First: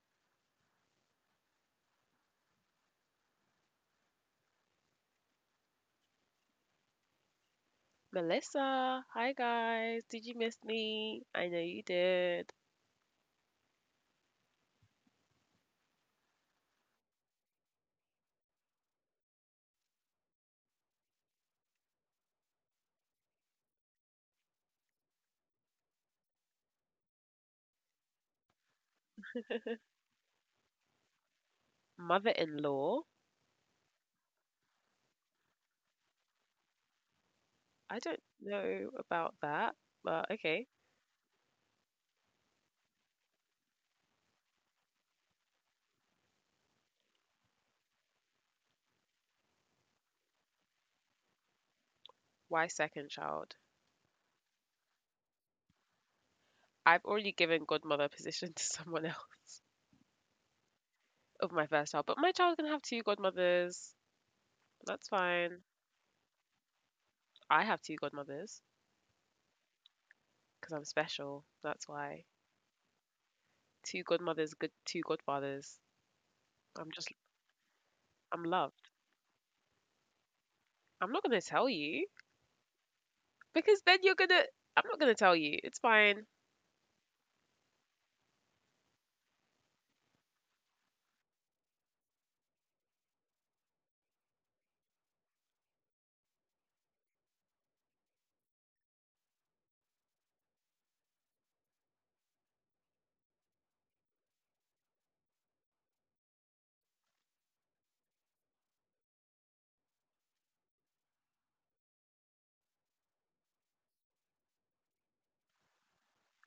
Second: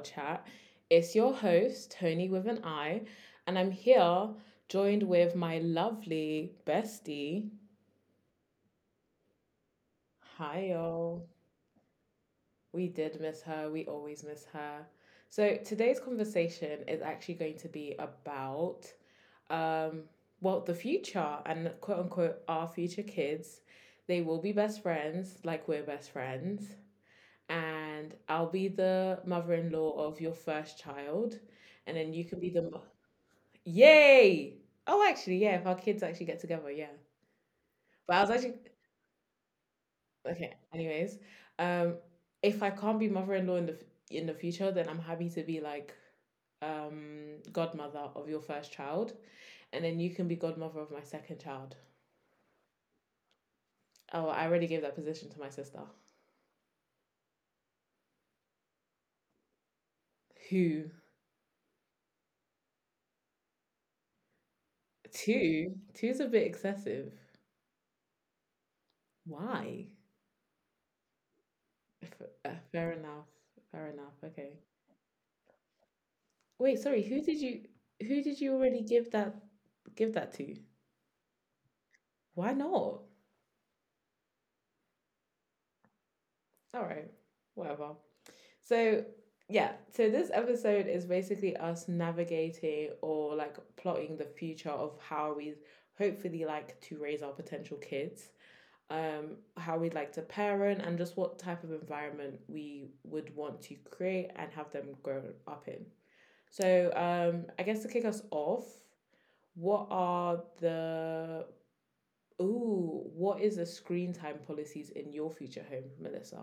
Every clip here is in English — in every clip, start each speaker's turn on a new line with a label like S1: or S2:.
S1: Chat. It's your host, Tony with an I, and I'm here joined with my lovely bestie.
S2: Melissa. Hi, guys. Did you miss
S1: Hi,
S2: me?
S1: y'all.
S2: I know you did.
S1: We did miss her. We always miss her. So, today's conversation is actually going to be about, um, well, the future and quote unquote our future kids. They will be best friends, like we're best friends. And I'll be the mother-in-law of your first child, and then you
S2: Mother
S1: can be
S2: in
S1: the
S2: law.
S1: yay. Oh, actually, yeah. If our kids actually get together, yeah.
S2: I don't
S1: But I was actually
S2: know about that, but
S1: okay.
S2: okay.
S1: Anyways, um, if I can't be mother-in-law in the in the future, then I'm happy to be like godmother of your first child, and then you can be godmother of my second child.
S2: Why second child?
S1: Oh, I already gave that position to my sister.
S2: I've already given godmother position to someone else
S1: Who?
S2: of my first child, but my child can have two godmothers. That's fine.
S1: Two? Two's a bit excessive.
S2: I have two godmothers
S1: Why?
S2: because I'm special. That's why.
S1: Fair enough. Fair
S2: Two
S1: enough.
S2: godmothers,
S1: Okay.
S2: good two godfathers.
S1: Wait,
S2: I'm just,
S1: sorry, who did you who
S2: I'm
S1: did you already
S2: loved.
S1: give that to?
S2: I'm not gonna tell you
S1: Why not?
S2: because then you're gonna. I'm not gonna tell you. It's fine.
S1: All right. Whatever. So, yeah, so this episode is basically us navigating or like plotting the future of how we hopefully like to raise our potential kids. How we'd like to parent and just what type of environment we would want to create and have them grow up in. So I guess to kick us off, What are the what is the screen time policies in your future home, Melissa?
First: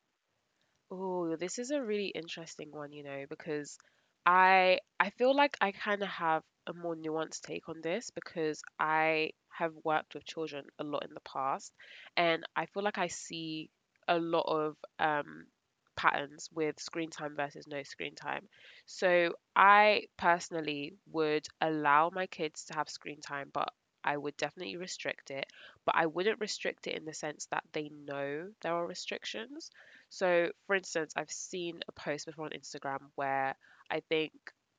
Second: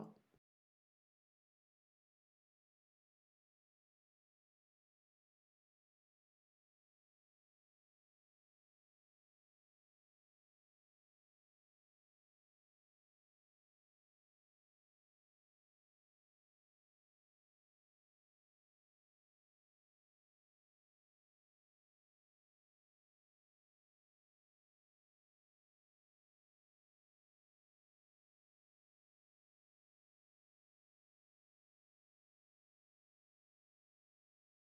S2: Oh, this is a really interesting one, you know, because I feel like I kind of have a more nuanced take on this because I have worked with children a lot in the past, and I feel like I see a lot of patterns with screen time versus no screen time. So I personally would allow my kids to have screen time, but I would definitely restrict it, but I wouldn't restrict it in the sense that they know there are restrictions. So, for instance, I've seen a post before on Instagram where I think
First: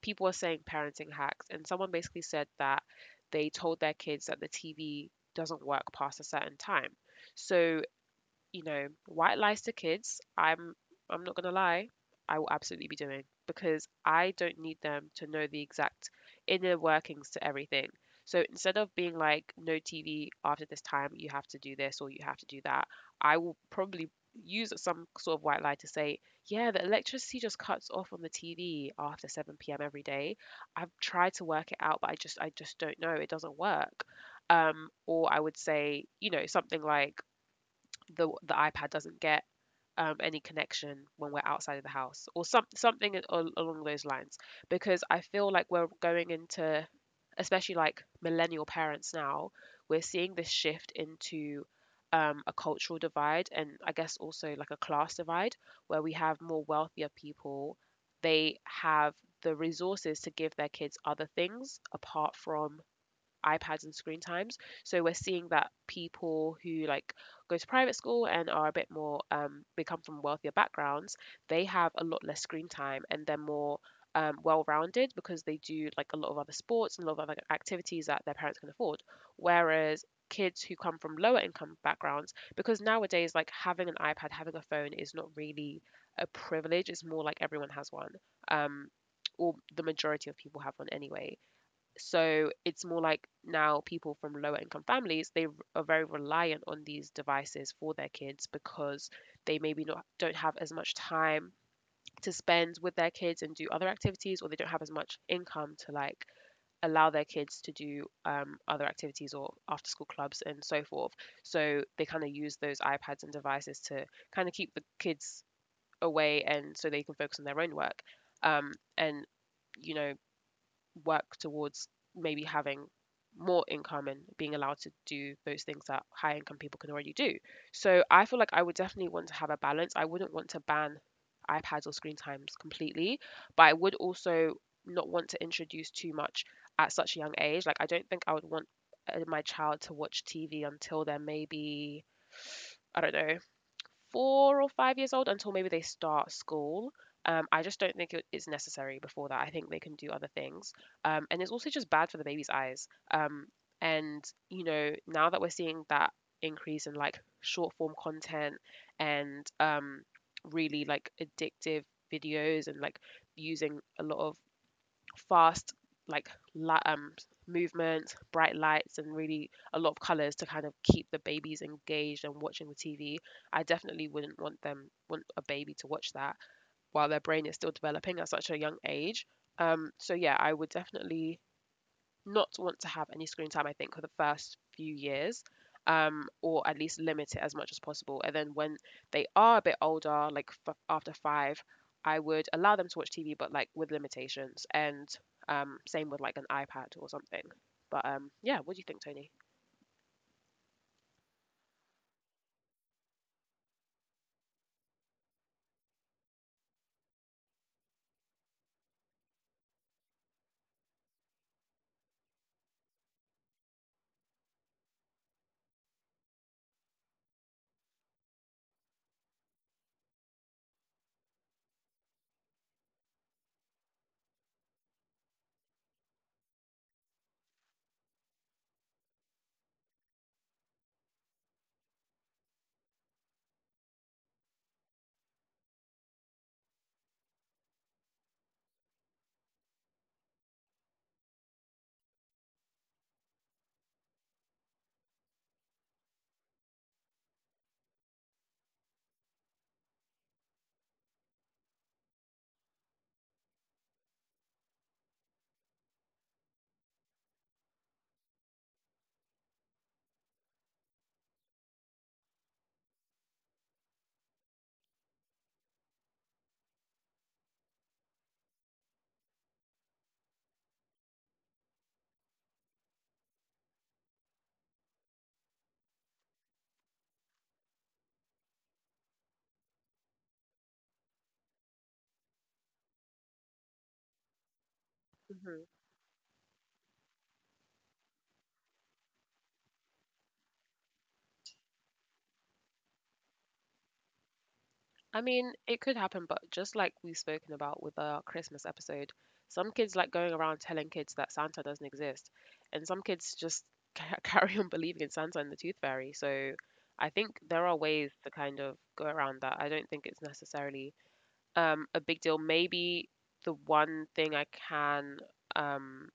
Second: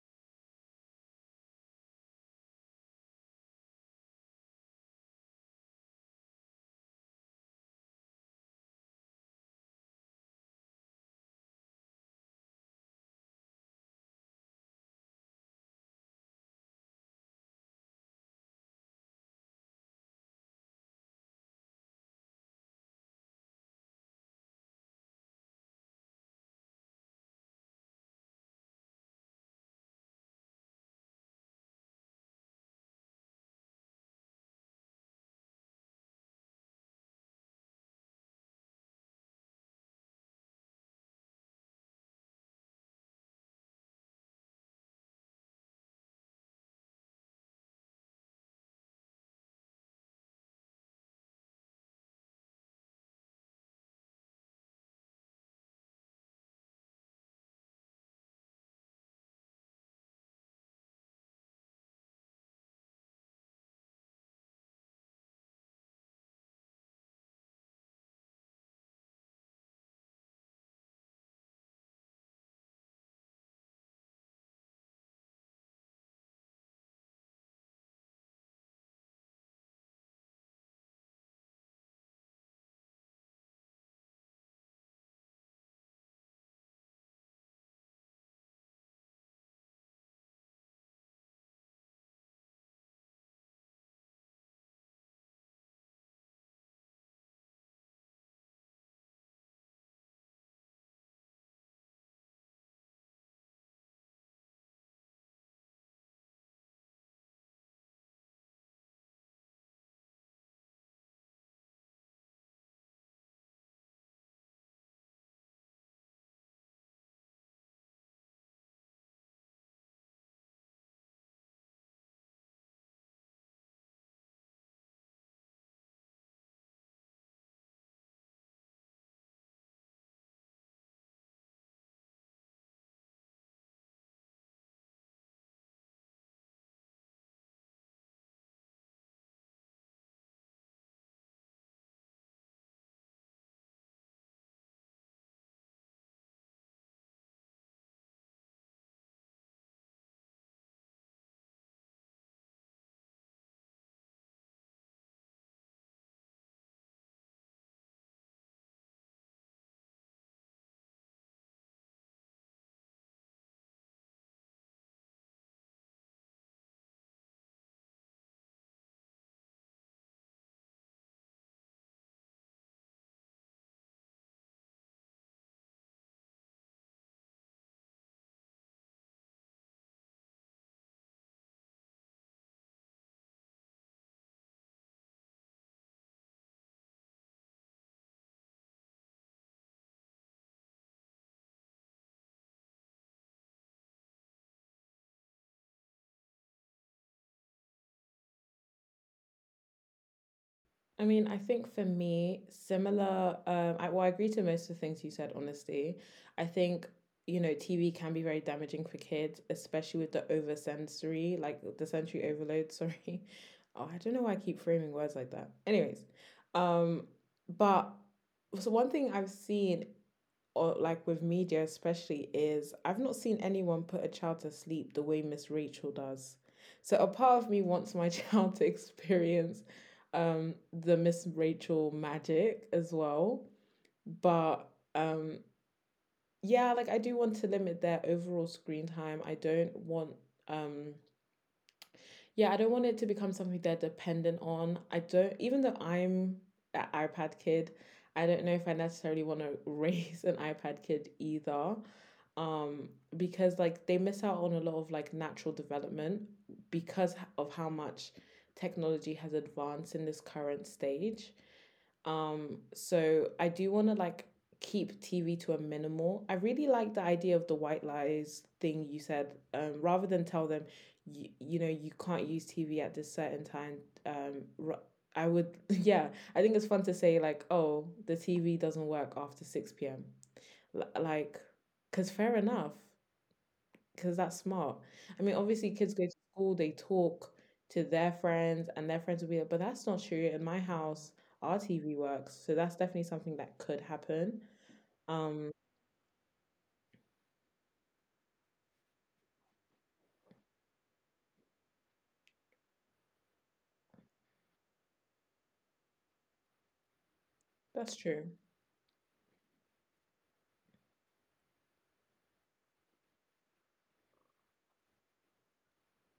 S2: people are saying parenting hacks, and someone basically said that they told their kids that the TV doesn't work past a certain time. So, you know, white lies to kids, I'm not gonna lie, I will absolutely be doing because I don't need them to know the exact inner workings to everything. So instead of being like, no TV after this time, you have to do this or you have to do that, I will probably use some sort of white lie to say, yeah, the electricity just cuts off on the TV after 7 p.m. every day. I've tried to work it out, but I just don't know. It doesn't work. Or I would say, you know, something like, the iPad doesn't get any connection when we're outside of the house or something along those lines because I feel like we're going into, especially like millennial parents now, we're seeing this shift into a cultural divide, and I guess also like a class divide, where we have more wealthier people. They have the resources to give their kids other things apart from iPads and screen times. So we're seeing that people who like go to private school and are a bit more they come from wealthier backgrounds, they have a lot less screen time and they're more well-rounded because they do like a lot of other sports and a lot of other activities that their parents can afford. Whereas kids who come from lower income backgrounds, because nowadays like having an iPad, having a phone is not really a privilege. It's more like everyone has one, um, or the majority of people have one anyway. So it's more like now people from lower income families, are very reliant on these devices for their kids because they maybe not don't have as much time to spend with their kids and do other activities, or they don't have as much income to like allow their kids to do other activities or after school clubs and so forth. So they kind of use those iPads and devices to kind of keep the kids away and so they can focus on their own work. Um, and You know, work towards maybe having more income and being allowed to do those things that high income people can already do. So I feel like I would definitely want to have a balance. I wouldn't want to ban iPads or screen times completely, but I would also not want to introduce too much at such a young age. Like I don't think I would want my child to watch TV until they're maybe, I don't know, 4 or 5 years old, until maybe they start school. I just don't think it's necessary before that. I think they can do other things. And it's also just bad for the baby's eyes. Um, and, you know, now that we're seeing that increase in like short form content and really like addictive videos and like using a lot of fast like la- um movement, bright lights, and really a lot of colors to kind of keep the babies engaged and watching the TV, I definitely wouldn't want them want a baby to watch that while their brain is still developing at such a young age. So yeah, I would definitely not want to have any screen time, I think, for the first few years, or at least limit it as much as possible. And then when they are a bit older, like after five, I would allow them to watch TV, but like with limitations. And same with like an iPad or something. But yeah, what do you think, Tony?
S1: I mean, I think for me, similar. I, well, I agree to most of the things you said. Honestly, I think, you know, TV can be very damaging for kids, especially with the over sensory, like the sensory overload. Sorry, oh, I don't know why I keep framing words like that. Anyways, um, but so one thing I've seen or like with media especially is I've not seen anyone put a child to sleep the way Miss Rachel does. So a part of me wants my child to experience the Miss Rachel magic as well. But um yeah, like I do want to limit their overall screen time. I don't want um yeah, I don't want it to become something they're dependent on. I don't, even though I'm an iPad kid, I don't know if I necessarily want to raise an iPad kid either, um because like they miss out on a lot of like natural development because of how much technology has advanced in this current stage. So I do want to like keep TV to a minimal. I really like the idea of the white lies thing you said, rather than tell them you can't use TV at this certain time. um I would, yeah, I think it's fun to say like, oh, the TV doesn't work after 6 p.m. Like, because fair enough, because that's smart. I mean, obviously, kids go to school, they talk to their friends, and their friends will be like, but that's not true. In my house, our TV works. So that's definitely something that could happen.
S2: I
S1: Um,
S2: mean, it could happen, but just like we've spoken about with our Christmas episode, some kids like going around telling kids that Santa doesn't exist, and some kids just carry on believing in Santa and the Tooth Fairy. So I think there are
S1: that's
S2: ways
S1: true.
S2: to kind of go around that. I don't think it's necessarily a big deal. Maybe the one thing um,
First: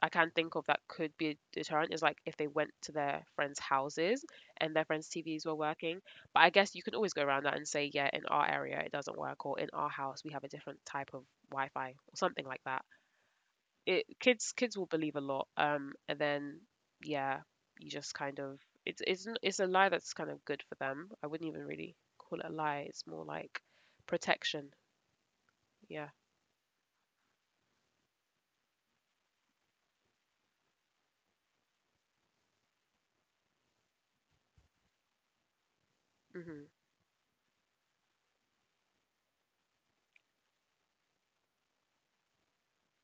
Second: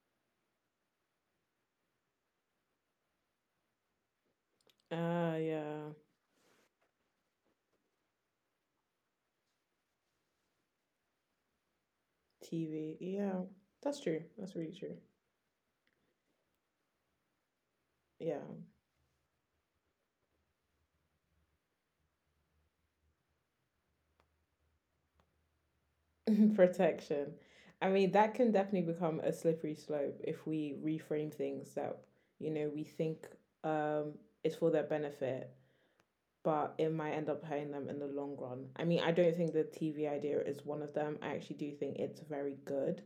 S2: I can think of that could be a deterrent is like if they went to their friends' houses and their friends'
S1: Ah,
S2: TVs were
S1: yeah.
S2: working. But I guess you can always go around that and say, yeah, in our area it doesn't work, or in our house we have a different type of Wi-Fi or something like that.
S1: TV. Yeah, that's
S2: It,
S1: true.
S2: kids
S1: That's really
S2: kids will
S1: true.
S2: believe a lot. And then yeah, you just
S1: Yeah.
S2: kind of, it's it's a lie that's kind of good for them. I wouldn't even really call it a lie. It's more like protection. Yeah.
S1: Protection. I mean, that can definitely become a slippery slope if we reframe things that, you know, we think um, is for their benefit,
S2: hmm
S1: but it might end up hurting them in the long run. I mean, I don't think the TV idea is one of them. I actually do think it's very good.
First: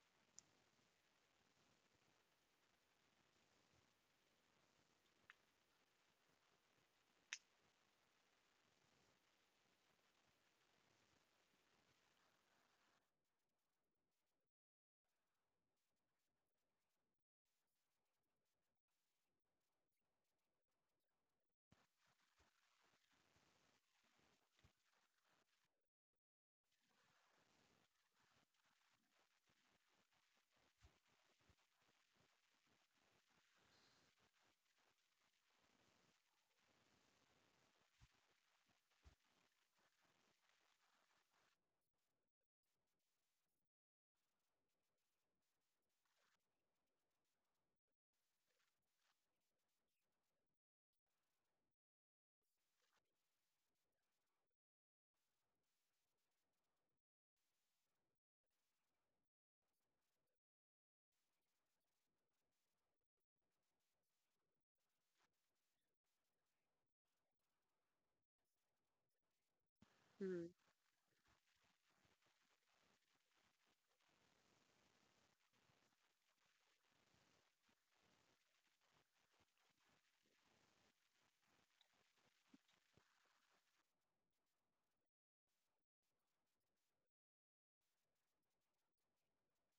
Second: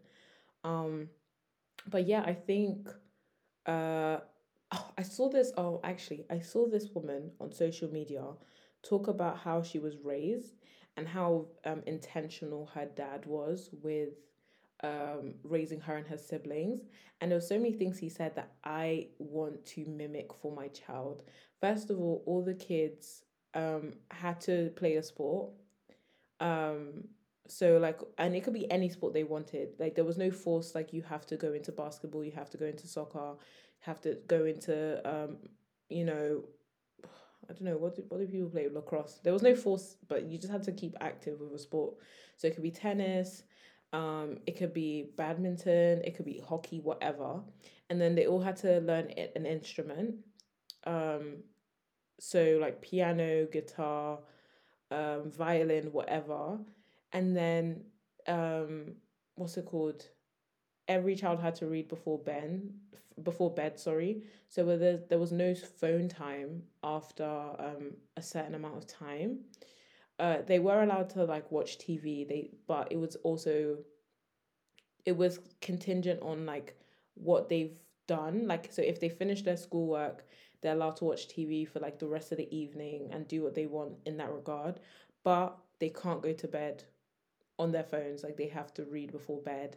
S1: Um, but yeah, I think, uh, oh, I saw this. Oh, actually, I saw this woman on social media talk about how she was raised and how intentional her dad was with raising her and her siblings. And there were so many things he said that I want to mimic for my child. First of all the kids had to play a sport, um, so like, and it could be any sport they wanted. Like there was no force. Like you have to go into basketball. You have to go into soccer. Have to go into you know, I don't know, what do people play, lacrosse. There was no force, but you just had to keep active with a sport. So it could be tennis. It could be badminton. It could be hockey. Whatever. And then they all had to learn an instrument. Um, so like piano, guitar, violin, whatever. And then, um, what's it called? Every child had to read before bed. Sorry. So there was no phone time after a certain amount of time. They were allowed to like watch TV. They, but it was also it was contingent on like what they've done. Like so if they finish their schoolwork, they're allowed to watch TV for like the rest of the evening and do what they want in that regard. But they can't go to bed on their phones, like they have to read before bed.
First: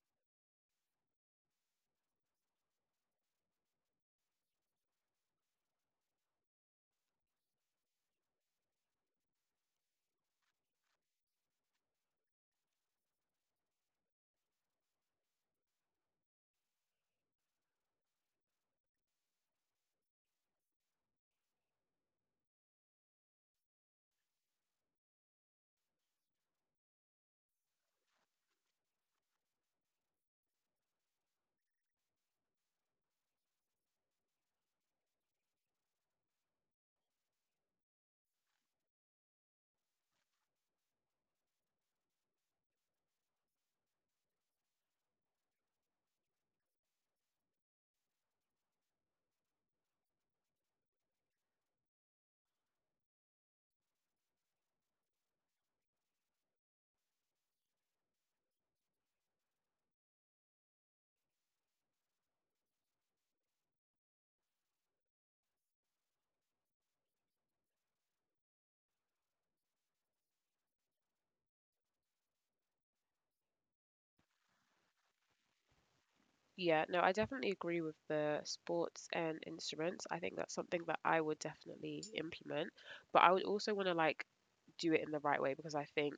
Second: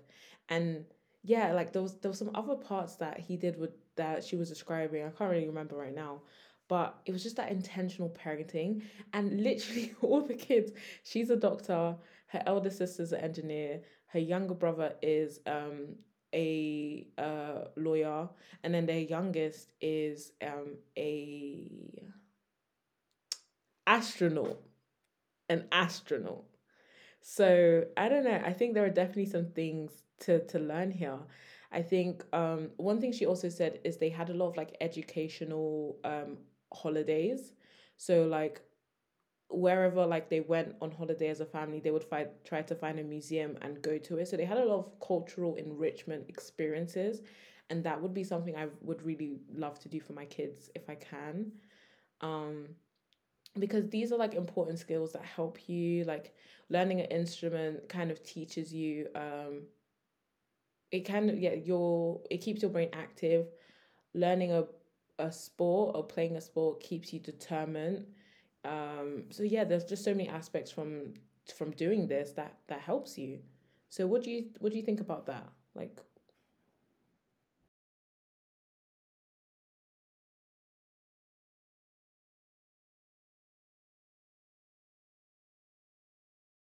S1: And yeah, like there was some other parts that he did with that she was describing, I can't really remember right now, but it was just that intentional parenting. And literally all the kids, she's a doctor, her elder sister's an engineer, her younger brother is a lawyer, and then their youngest is a astronaut, an astronaut. So I don't know. I think there are definitely some things to learn here. I think one thing she also said is they had a lot of like educational holidays. So like wherever like they went on holiday as a family, they would find try to find a museum and go to it. So they had a lot of cultural enrichment experiences, and that would be something I would really love to do for my kids if I can. Um, because these are like important skills that help you like learning an instrument kind of teaches you, it can, yeah, your it keeps your brain active, learning a sport or playing a sport keeps you determined. So yeah, there's just so many aspects from doing this that that helps you. So what do you think about that, like?
S2: Yeah, no, I definitely agree with the sports and instruments. I think that's something that I would definitely implement, but I would also want to like do it in the right way because I think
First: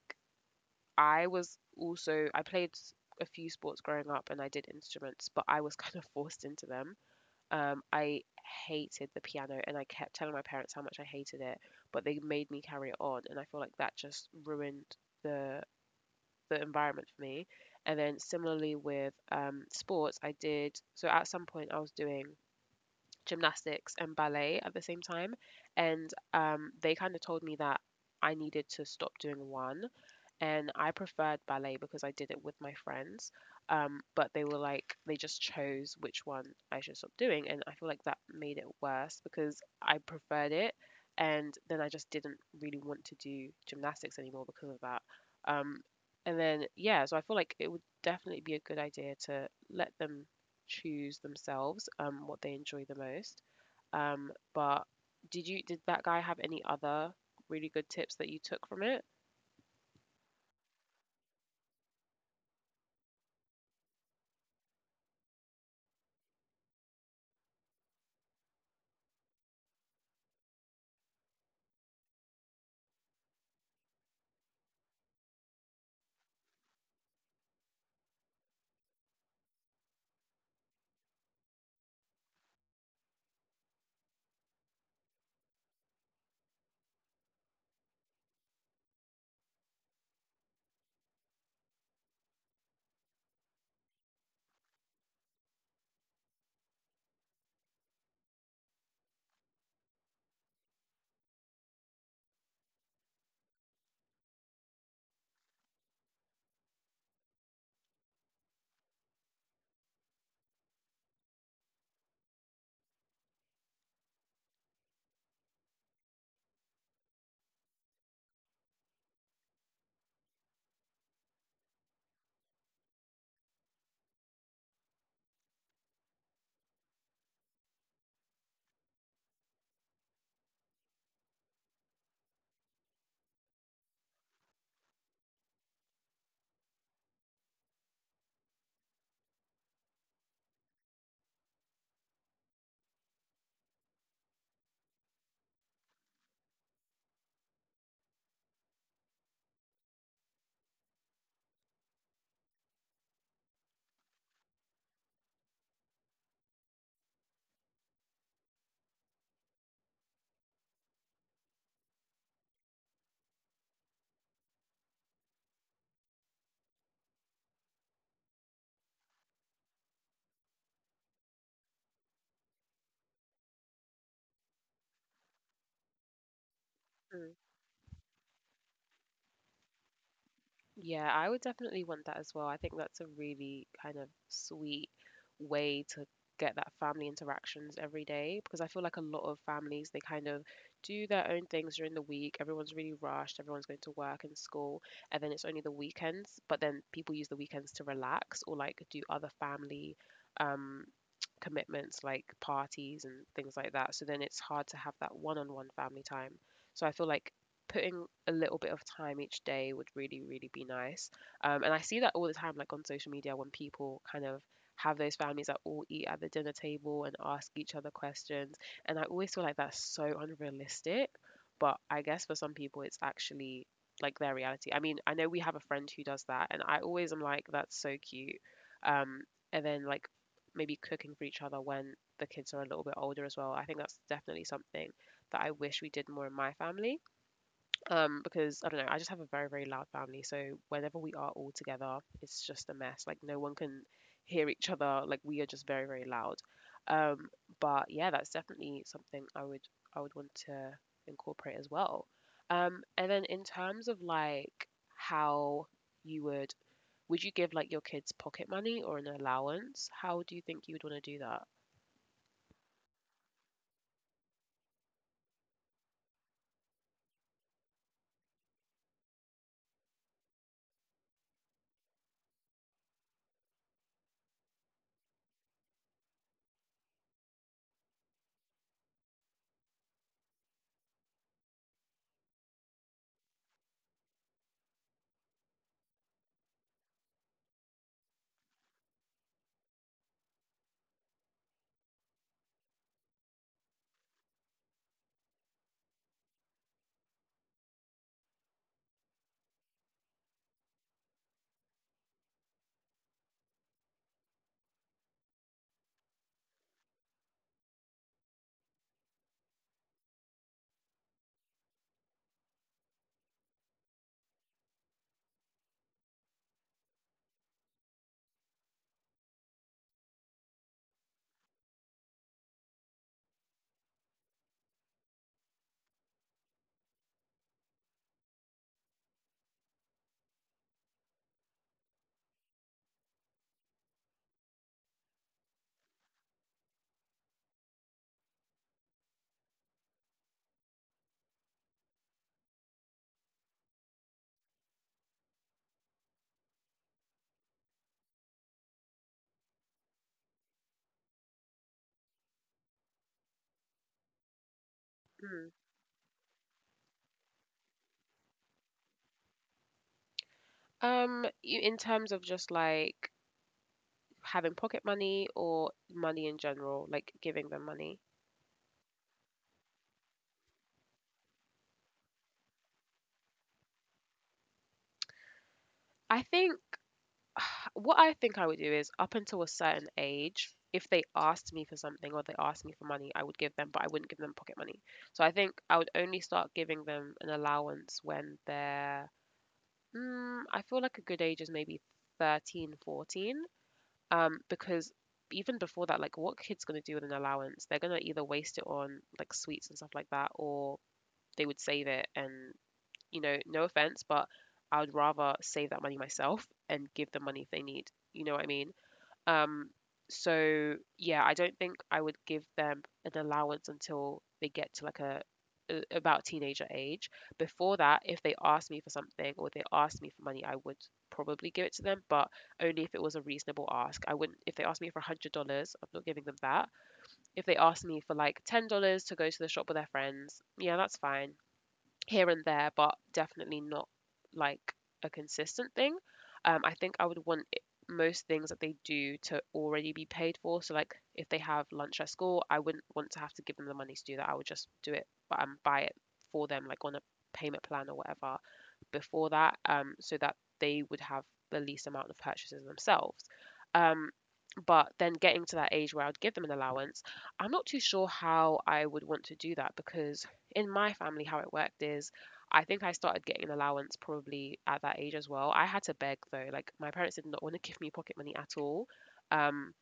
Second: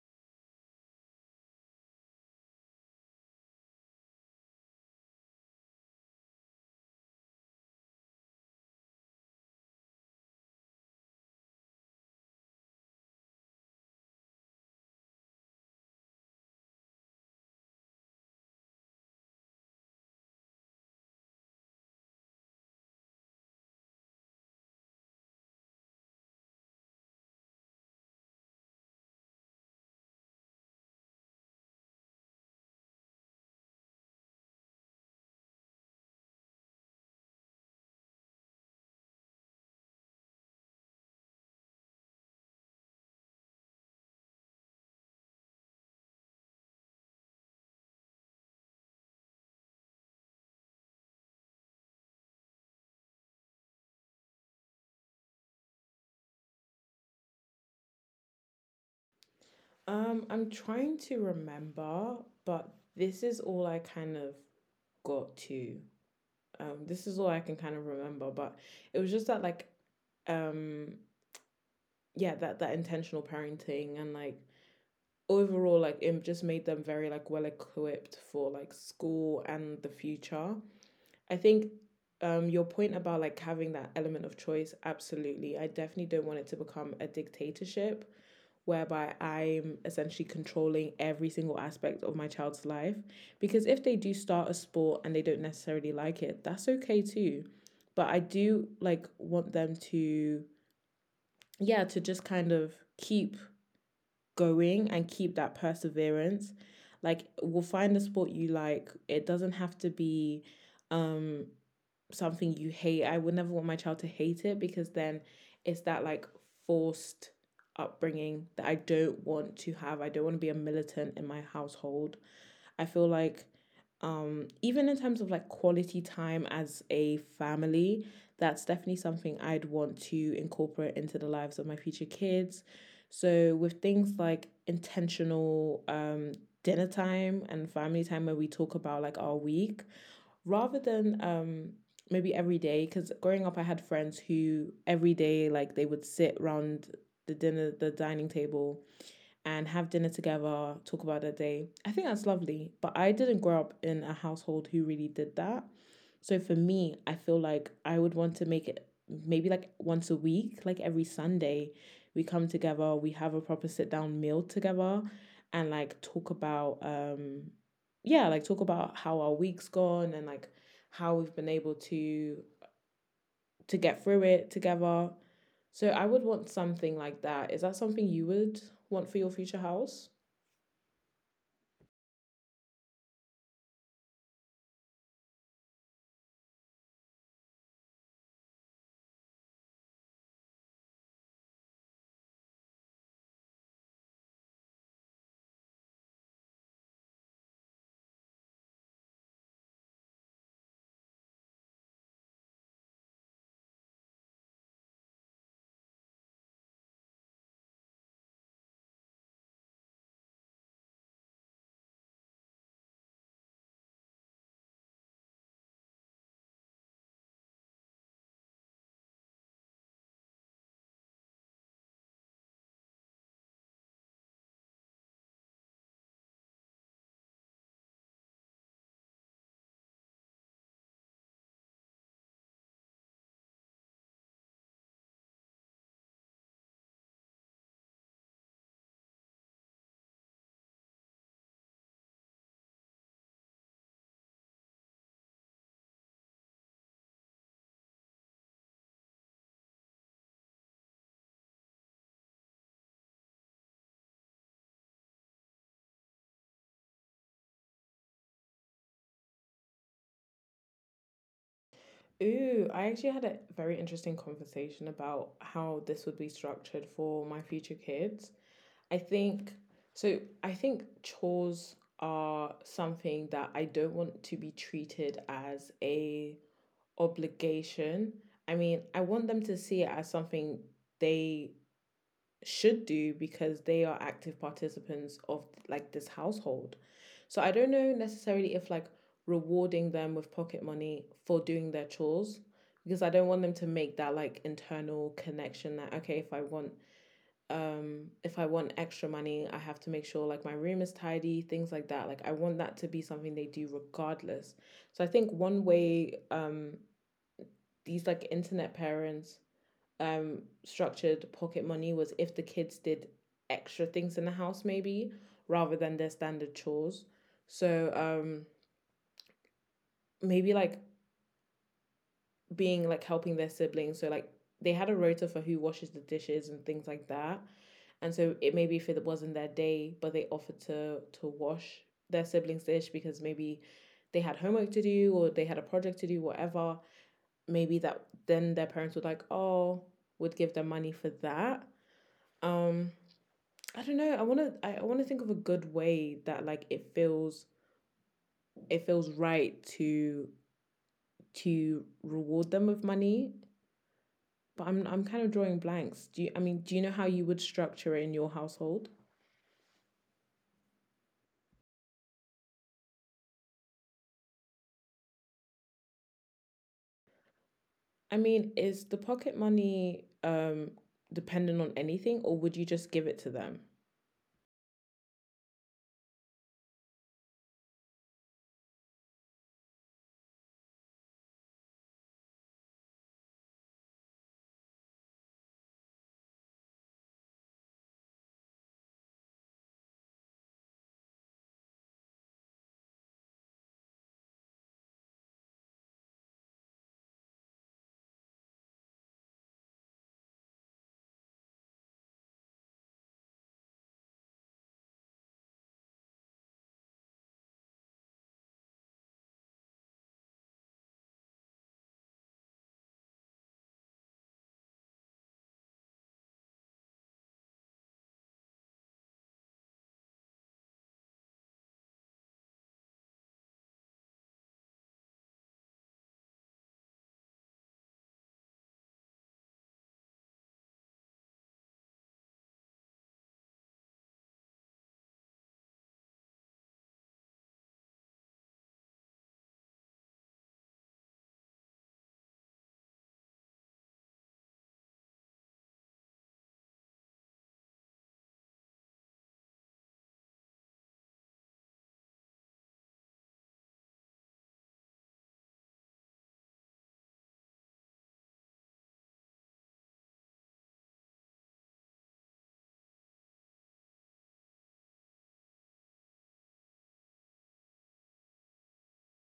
S2: I was also I played a few sports growing up and I did instruments, but I was kind of forced into them. I hated the piano and I kept telling my parents how much I hated it, but they made me carry it on, and I feel like that just ruined the the environment for me. And then similarly with sports, I did so at some point I was doing gymnastics and ballet at the same time, and they kind of told me that I needed to stop doing one, and I preferred ballet because I did it with my friends. But they were like, they just chose which one I should stop doing, and I feel like that made it worse because I preferred it, and then I just didn't really want to do gymnastics anymore because of that. Um, and then Yeah, so I feel like it would definitely be a good idea to let them choose themselves what they enjoy the most. But did you, did that guy have any other really good tips that you took from it?
S1: I'm trying to remember, but this is all I kind of got to. This is all I can kind of remember, but it was just that like, um yeah, that that intentional parenting and like overall, like it just made them very like well equipped for like school and the future. I think, your point about like having that element of choice, absolutely. I definitely don't want it to become a dictatorship whereby I'm essentially controlling every single aspect of my child's life. Because if they do start a sport and they don't necessarily like it, that's okay too. But I do like want them to, yeah, to just kind of keep going and keep that perseverance. Like, we'll find a sport you like. It doesn't have to be um something you hate. I would never want my child to hate it because then it's that like forced upbringing that I don't want to have. I don't want to be a militant in my household. I feel like, even in terms of like quality time as a family, that's definitely something I'd want to incorporate into the lives of my future kids. So with things like intentional dinner time and family time where we talk about like our week, rather than maybe every day, because growing up I had friends who every day like they would sit around the dining table and have dinner together, talk about their day. I think that's lovely. But I didn't grow up in a household who really did that. So for me, I feel like I would want to make it maybe like once a week, like every Sunday, we come together, we have a proper sit down meal together and like talk about, yeah, like talk about how our week's gone and like how we've been able to get through it together. So I would want something like that. Is that something you would want for your future house?
S2: Yeah, I would definitely want that as well. I think that's a really kind of sweet way to get that family interactions every day, because I feel like a lot of families they kind of do their own things during the week. Everyone's really rushed, everyone's going to work and school, and then it's only the weekends, but then people use the weekends to relax or like do other family um commitments like parties and things like that. So then it's hard to have that one-on-one family time. So I feel like putting a little bit of time each day would really, really be nice. And I see that all the time, like on social media, when people kind of have those families that all eat at the dinner table and ask each other questions. And I always feel like that's so unrealistic. But I guess for some people, it's actually like their reality. I mean, I know we have a friend who does that, and I always am like, that's so cute. Um, and then, like, maybe cooking for each other when the kids are a little bit older as well. I think that's definitely something that I wish we did more in my family because I don't know, I just have a very, very loud family, so whenever we are all together it's just a mess, like no one can hear each other, like we are just very, very loud. um but yeah, that's definitely something I would want to incorporate as well. And then, in terms of like how you would you give like your kids pocket money or an allowance? How do you think you would want to do that?
S1: Ooh, I actually had a very interesting conversation about how this would be structured for my future kids. I think, so I think chores are something that I don't want to be treated as a obligation. I mean, I want them to see it as something they should do because they are active participants of like this household. So I don't know necessarily if like rewarding them with pocket money for doing their chores, because I don't want them to make that like internal connection that, okay, if I want extra money I have to make sure like my room is tidy, things like that. Like, I want that to be something they do regardless. So I think one way these like internet parents structured pocket money was if the kids did extra things in the house, maybe rather than their standard chores. So maybe like being like helping their siblings. So like they had a rota for who washes the dishes and things like that, and so it maybe if it wasn't their day but they offered to wash their siblings dish because maybe they had homework to do or they had a project to do, whatever. Maybe that then their parents would like, oh, would give them money for that. um I don't know. I wanna think of a good way that like it feels right to reward them with money. But I'm kind of drawing blanks. Do you know how you would structure it in your household?
S2: Mm. In terms of just like having pocket money or money in general, like giving them money.
S1: I mean, is the pocket money dependent on anything, or would you just give it to them?
S2: I think what I think I would do is up until a certain age, if they asked me for something or they asked me for money, I would give them, but I wouldn't give them pocket money. So I think I would only start giving them an allowance when they're, I feel like a good age is maybe 13, 14. Because even before that, like what kids gonna do with an allowance? They're gonna either waste it on like sweets and stuff like that, or they would save it and no offense, but I would rather save that money myself and give them money if they need. You know what I mean? Um, so yeah, I don't think I would give them an allowance until they get to like a about teenager age. Before that, if they asked me for something or they asked me for money, I would probably give it to them, but only if it was a reasonable ask. I wouldn't — if they asked me for $100, I'm not giving them that. If they asked me for like $10 to go to the shop with their friends, yeah, that's fine here and there, but definitely not like a consistent thing. I think I would want it, most things that they do to already be paid for. So like if they have lunch at school, I wouldn't want to have to give them the money to do that. I would just do it, but buy it for them like on a payment plan or whatever before that, so that they would have the least amount of purchases themselves. Um, but then getting to that age where I'd give them an allowance, I'm not too sure how I would want to do that because in my family, how it worked is I think I started getting an allowance probably at that age as well. I had to beg though. Like my parents did not want to give me pocket money at all. Um,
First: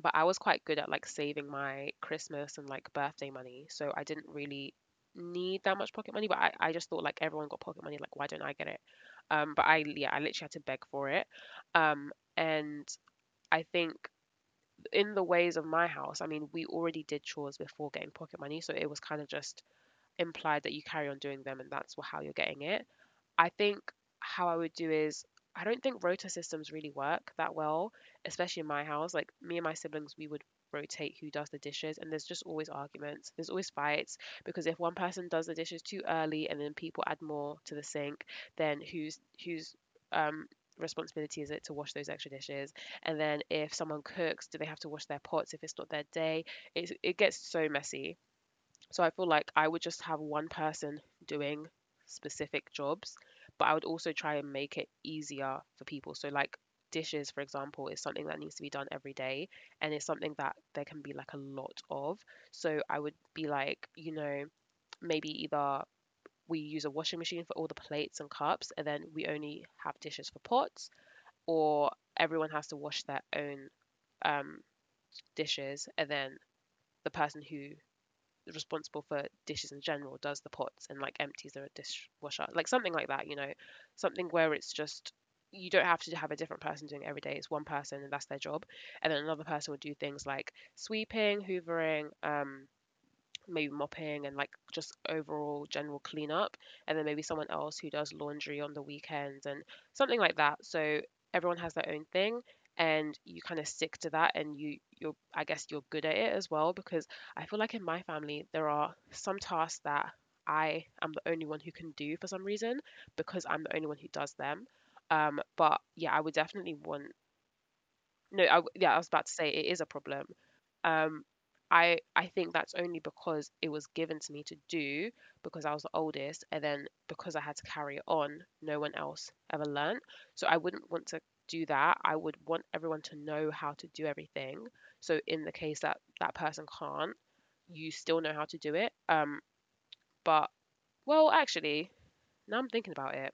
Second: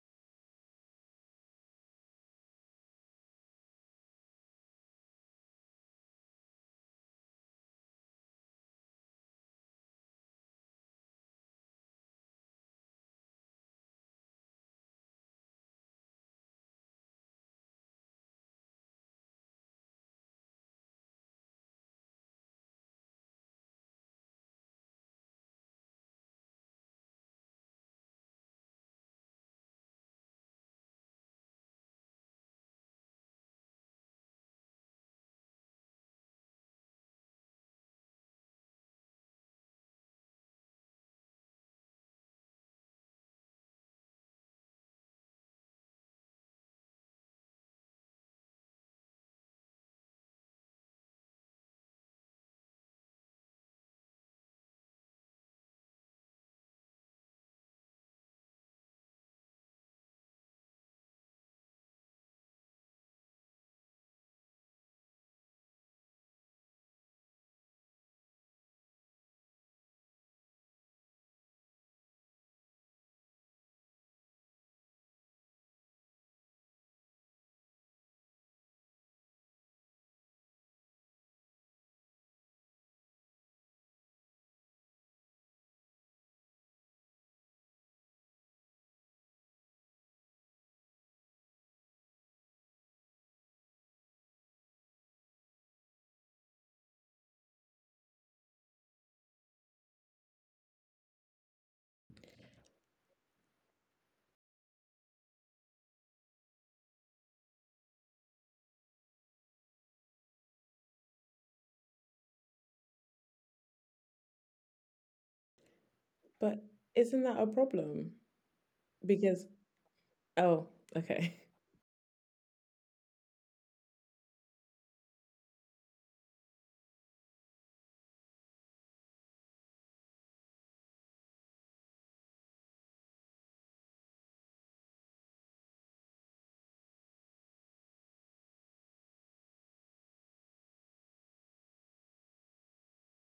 S2: but I was quite good at like saving my Christmas and like birthday money. So I didn't really need that much pocket money, but I just thought like everyone got pocket money, like why don't I get it? But I, yeah, I literally had to beg for it. Um, and I think in the ways of my house, I mean, we already did chores before getting pocket money, so it was kind of just implied that you carry on doing them and how you're getting it. I think how I would do is I don't think rota systems really work that well, especially in my house. Like me and my siblings, we would rotate who does the dishes, and there's just always arguments. There's always fights because if one person does the dishes too early and then people add more to the sink, then who's who's um responsibility is it to wash those extra dishes? And then if someone cooks, do they have to wash their pots if it's not their day? It gets so messy. So I feel like I would just have one person doing specific jobs, but I would also try and make it easier for people. So, like dishes, for example, is something that needs to be done every day and it's something that there can be like a lot of. So, I would be like, you know, maybe either we use a washing machine for all the plates and cups and then we only have dishes for pots, or everyone has to wash their own um, dishes and then the person who responsible for dishes in general does the pots and like empties the dishwasher, like something like that, you know, something where it's just you don't have to have a different person doing it every day, it's one person and that's their job. And then another person would do things like sweeping, hoovering, maybe mopping and like just overall general cleanup, and then maybe someone else who does laundry on the weekends and something like that. So everyone has their own thing and you kind of stick to that and you're I guess you're good at it as well because I feel like in my family there are some tasks that I am the only one who can do for some reason because I'm the only one who does them. But yeah, I would
S1: But
S2: definitely want —
S1: isn't that a problem?
S2: no, I, yeah, I was about to
S1: Because,
S2: say it is a problem.
S1: oh,
S2: um,
S1: okay.
S2: I think that's only because it was given to me to do because I was the oldest, and then because I had to carry it on, no one else ever learnt. So I wouldn't want to do that. I would want everyone to know how to do everything. So in the case that that person can't, you still know how to do it. But well, actually, now I'm thinking about it.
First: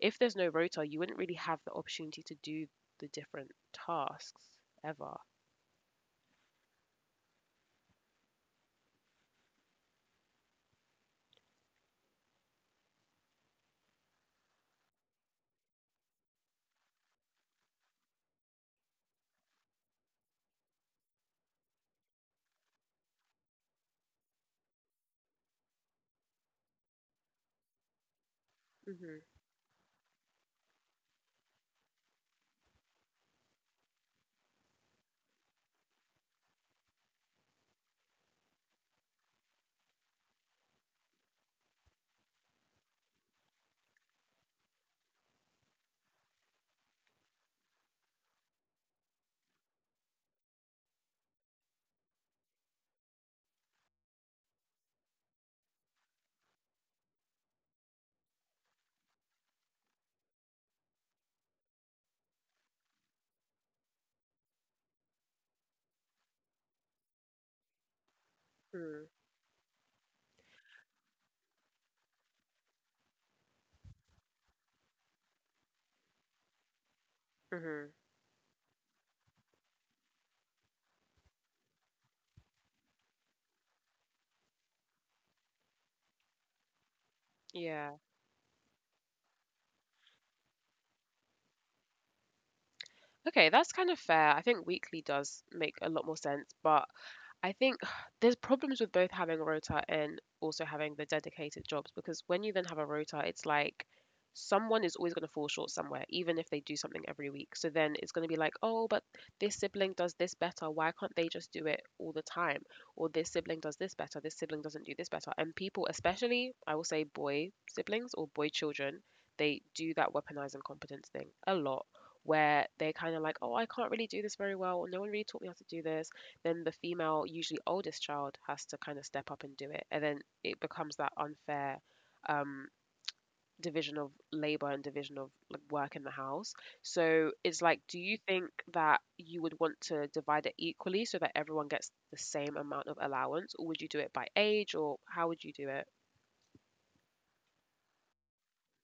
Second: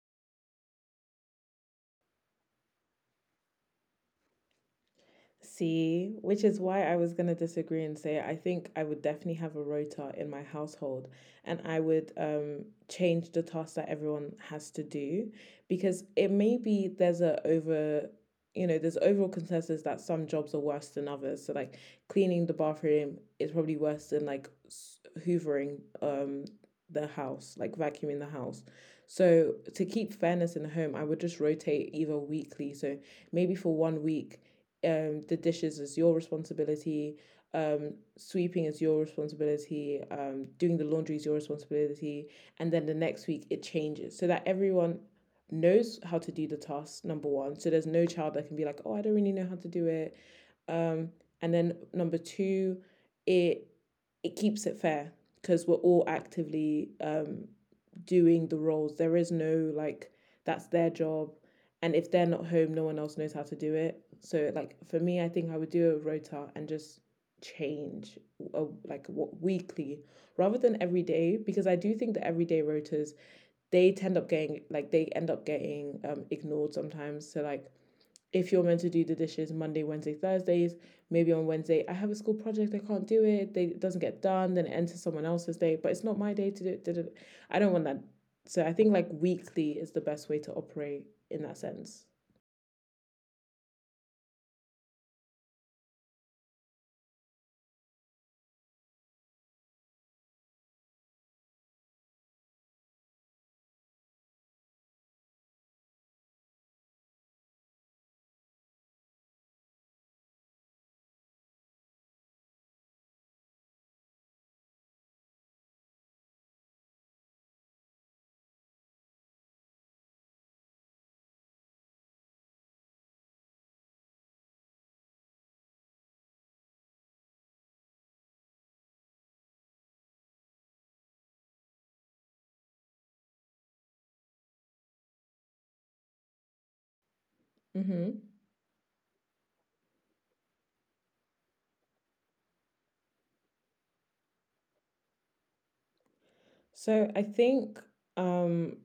S2: If there's no rota, you wouldn't really have the opportunity to do the different tasks ever.
S1: See, which is why I was going to disagree and say I think I would definitely have a rota in my household, and I would change the tasks that everyone has to do, because it may be there's a over you know there's overall consensus that some jobs are worse than others. So like cleaning the bathroom is probably worse than like hoovering, um the house, like vacuuming the house.
S2: Mhm.
S1: So to keep fairness in the home, I would just rotate either weekly. So maybe for 1 week, the dishes is your responsibility, sweeping is your responsibility, doing the laundry is your responsibility. And then the next week it changes so that everyone knows how to do the task. Number one, so there's no child that can be like, oh, I don't really know how to do it. um and then number two, it it keeps it fair, because we're all actively doing the roles. There is no like that's their job, and if they're not home, no one else knows how to do it. So like for me, I think I would do a rota and just change, like,
S2: Mhm.
S1: what, weekly rather than every day, because I do think that everyday rotas, they end up getting ignored sometimes. So like
S2: Mhm.
S1: if you're meant to do the dishes Monday, Wednesday, Thursdays, maybe on Wednesday I have a school project, I can't do it, they it doesn't get done, then it enters someone else's day, but it's not my day to do it. I don't want
S2: Yeah.
S1: that. So I think like weekly is the best way to operate in that sense.
S2: Okay, that's kind of fair. I think weekly does make a lot more sense, but I think there's problems with both having a rota and also having the dedicated jobs because when you then have a rota, it's like someone is always going to fall short somewhere, even if they do something every week. So then it's going to be like, oh, but this sibling does this better. Why can't they just do it all the time? Or this sibling does this better. This sibling doesn't do this better. And people, especially, I will say, boy siblings or boy children, they do that weaponized incompetence thing a lot. Where they're kind of like, oh, I can't really do this very well, or no one really taught me how to do this, then the female, usually oldest child, has to kind of step up and do it. And then it becomes that unfair um, division of labor and division of like work in the house. So it's like, do you
S1: Mm-hmm.
S2: think that you would want to divide it equally so that everyone gets the same amount of allowance, or would you do it by age, or how would you do it?
S1: So I think, um,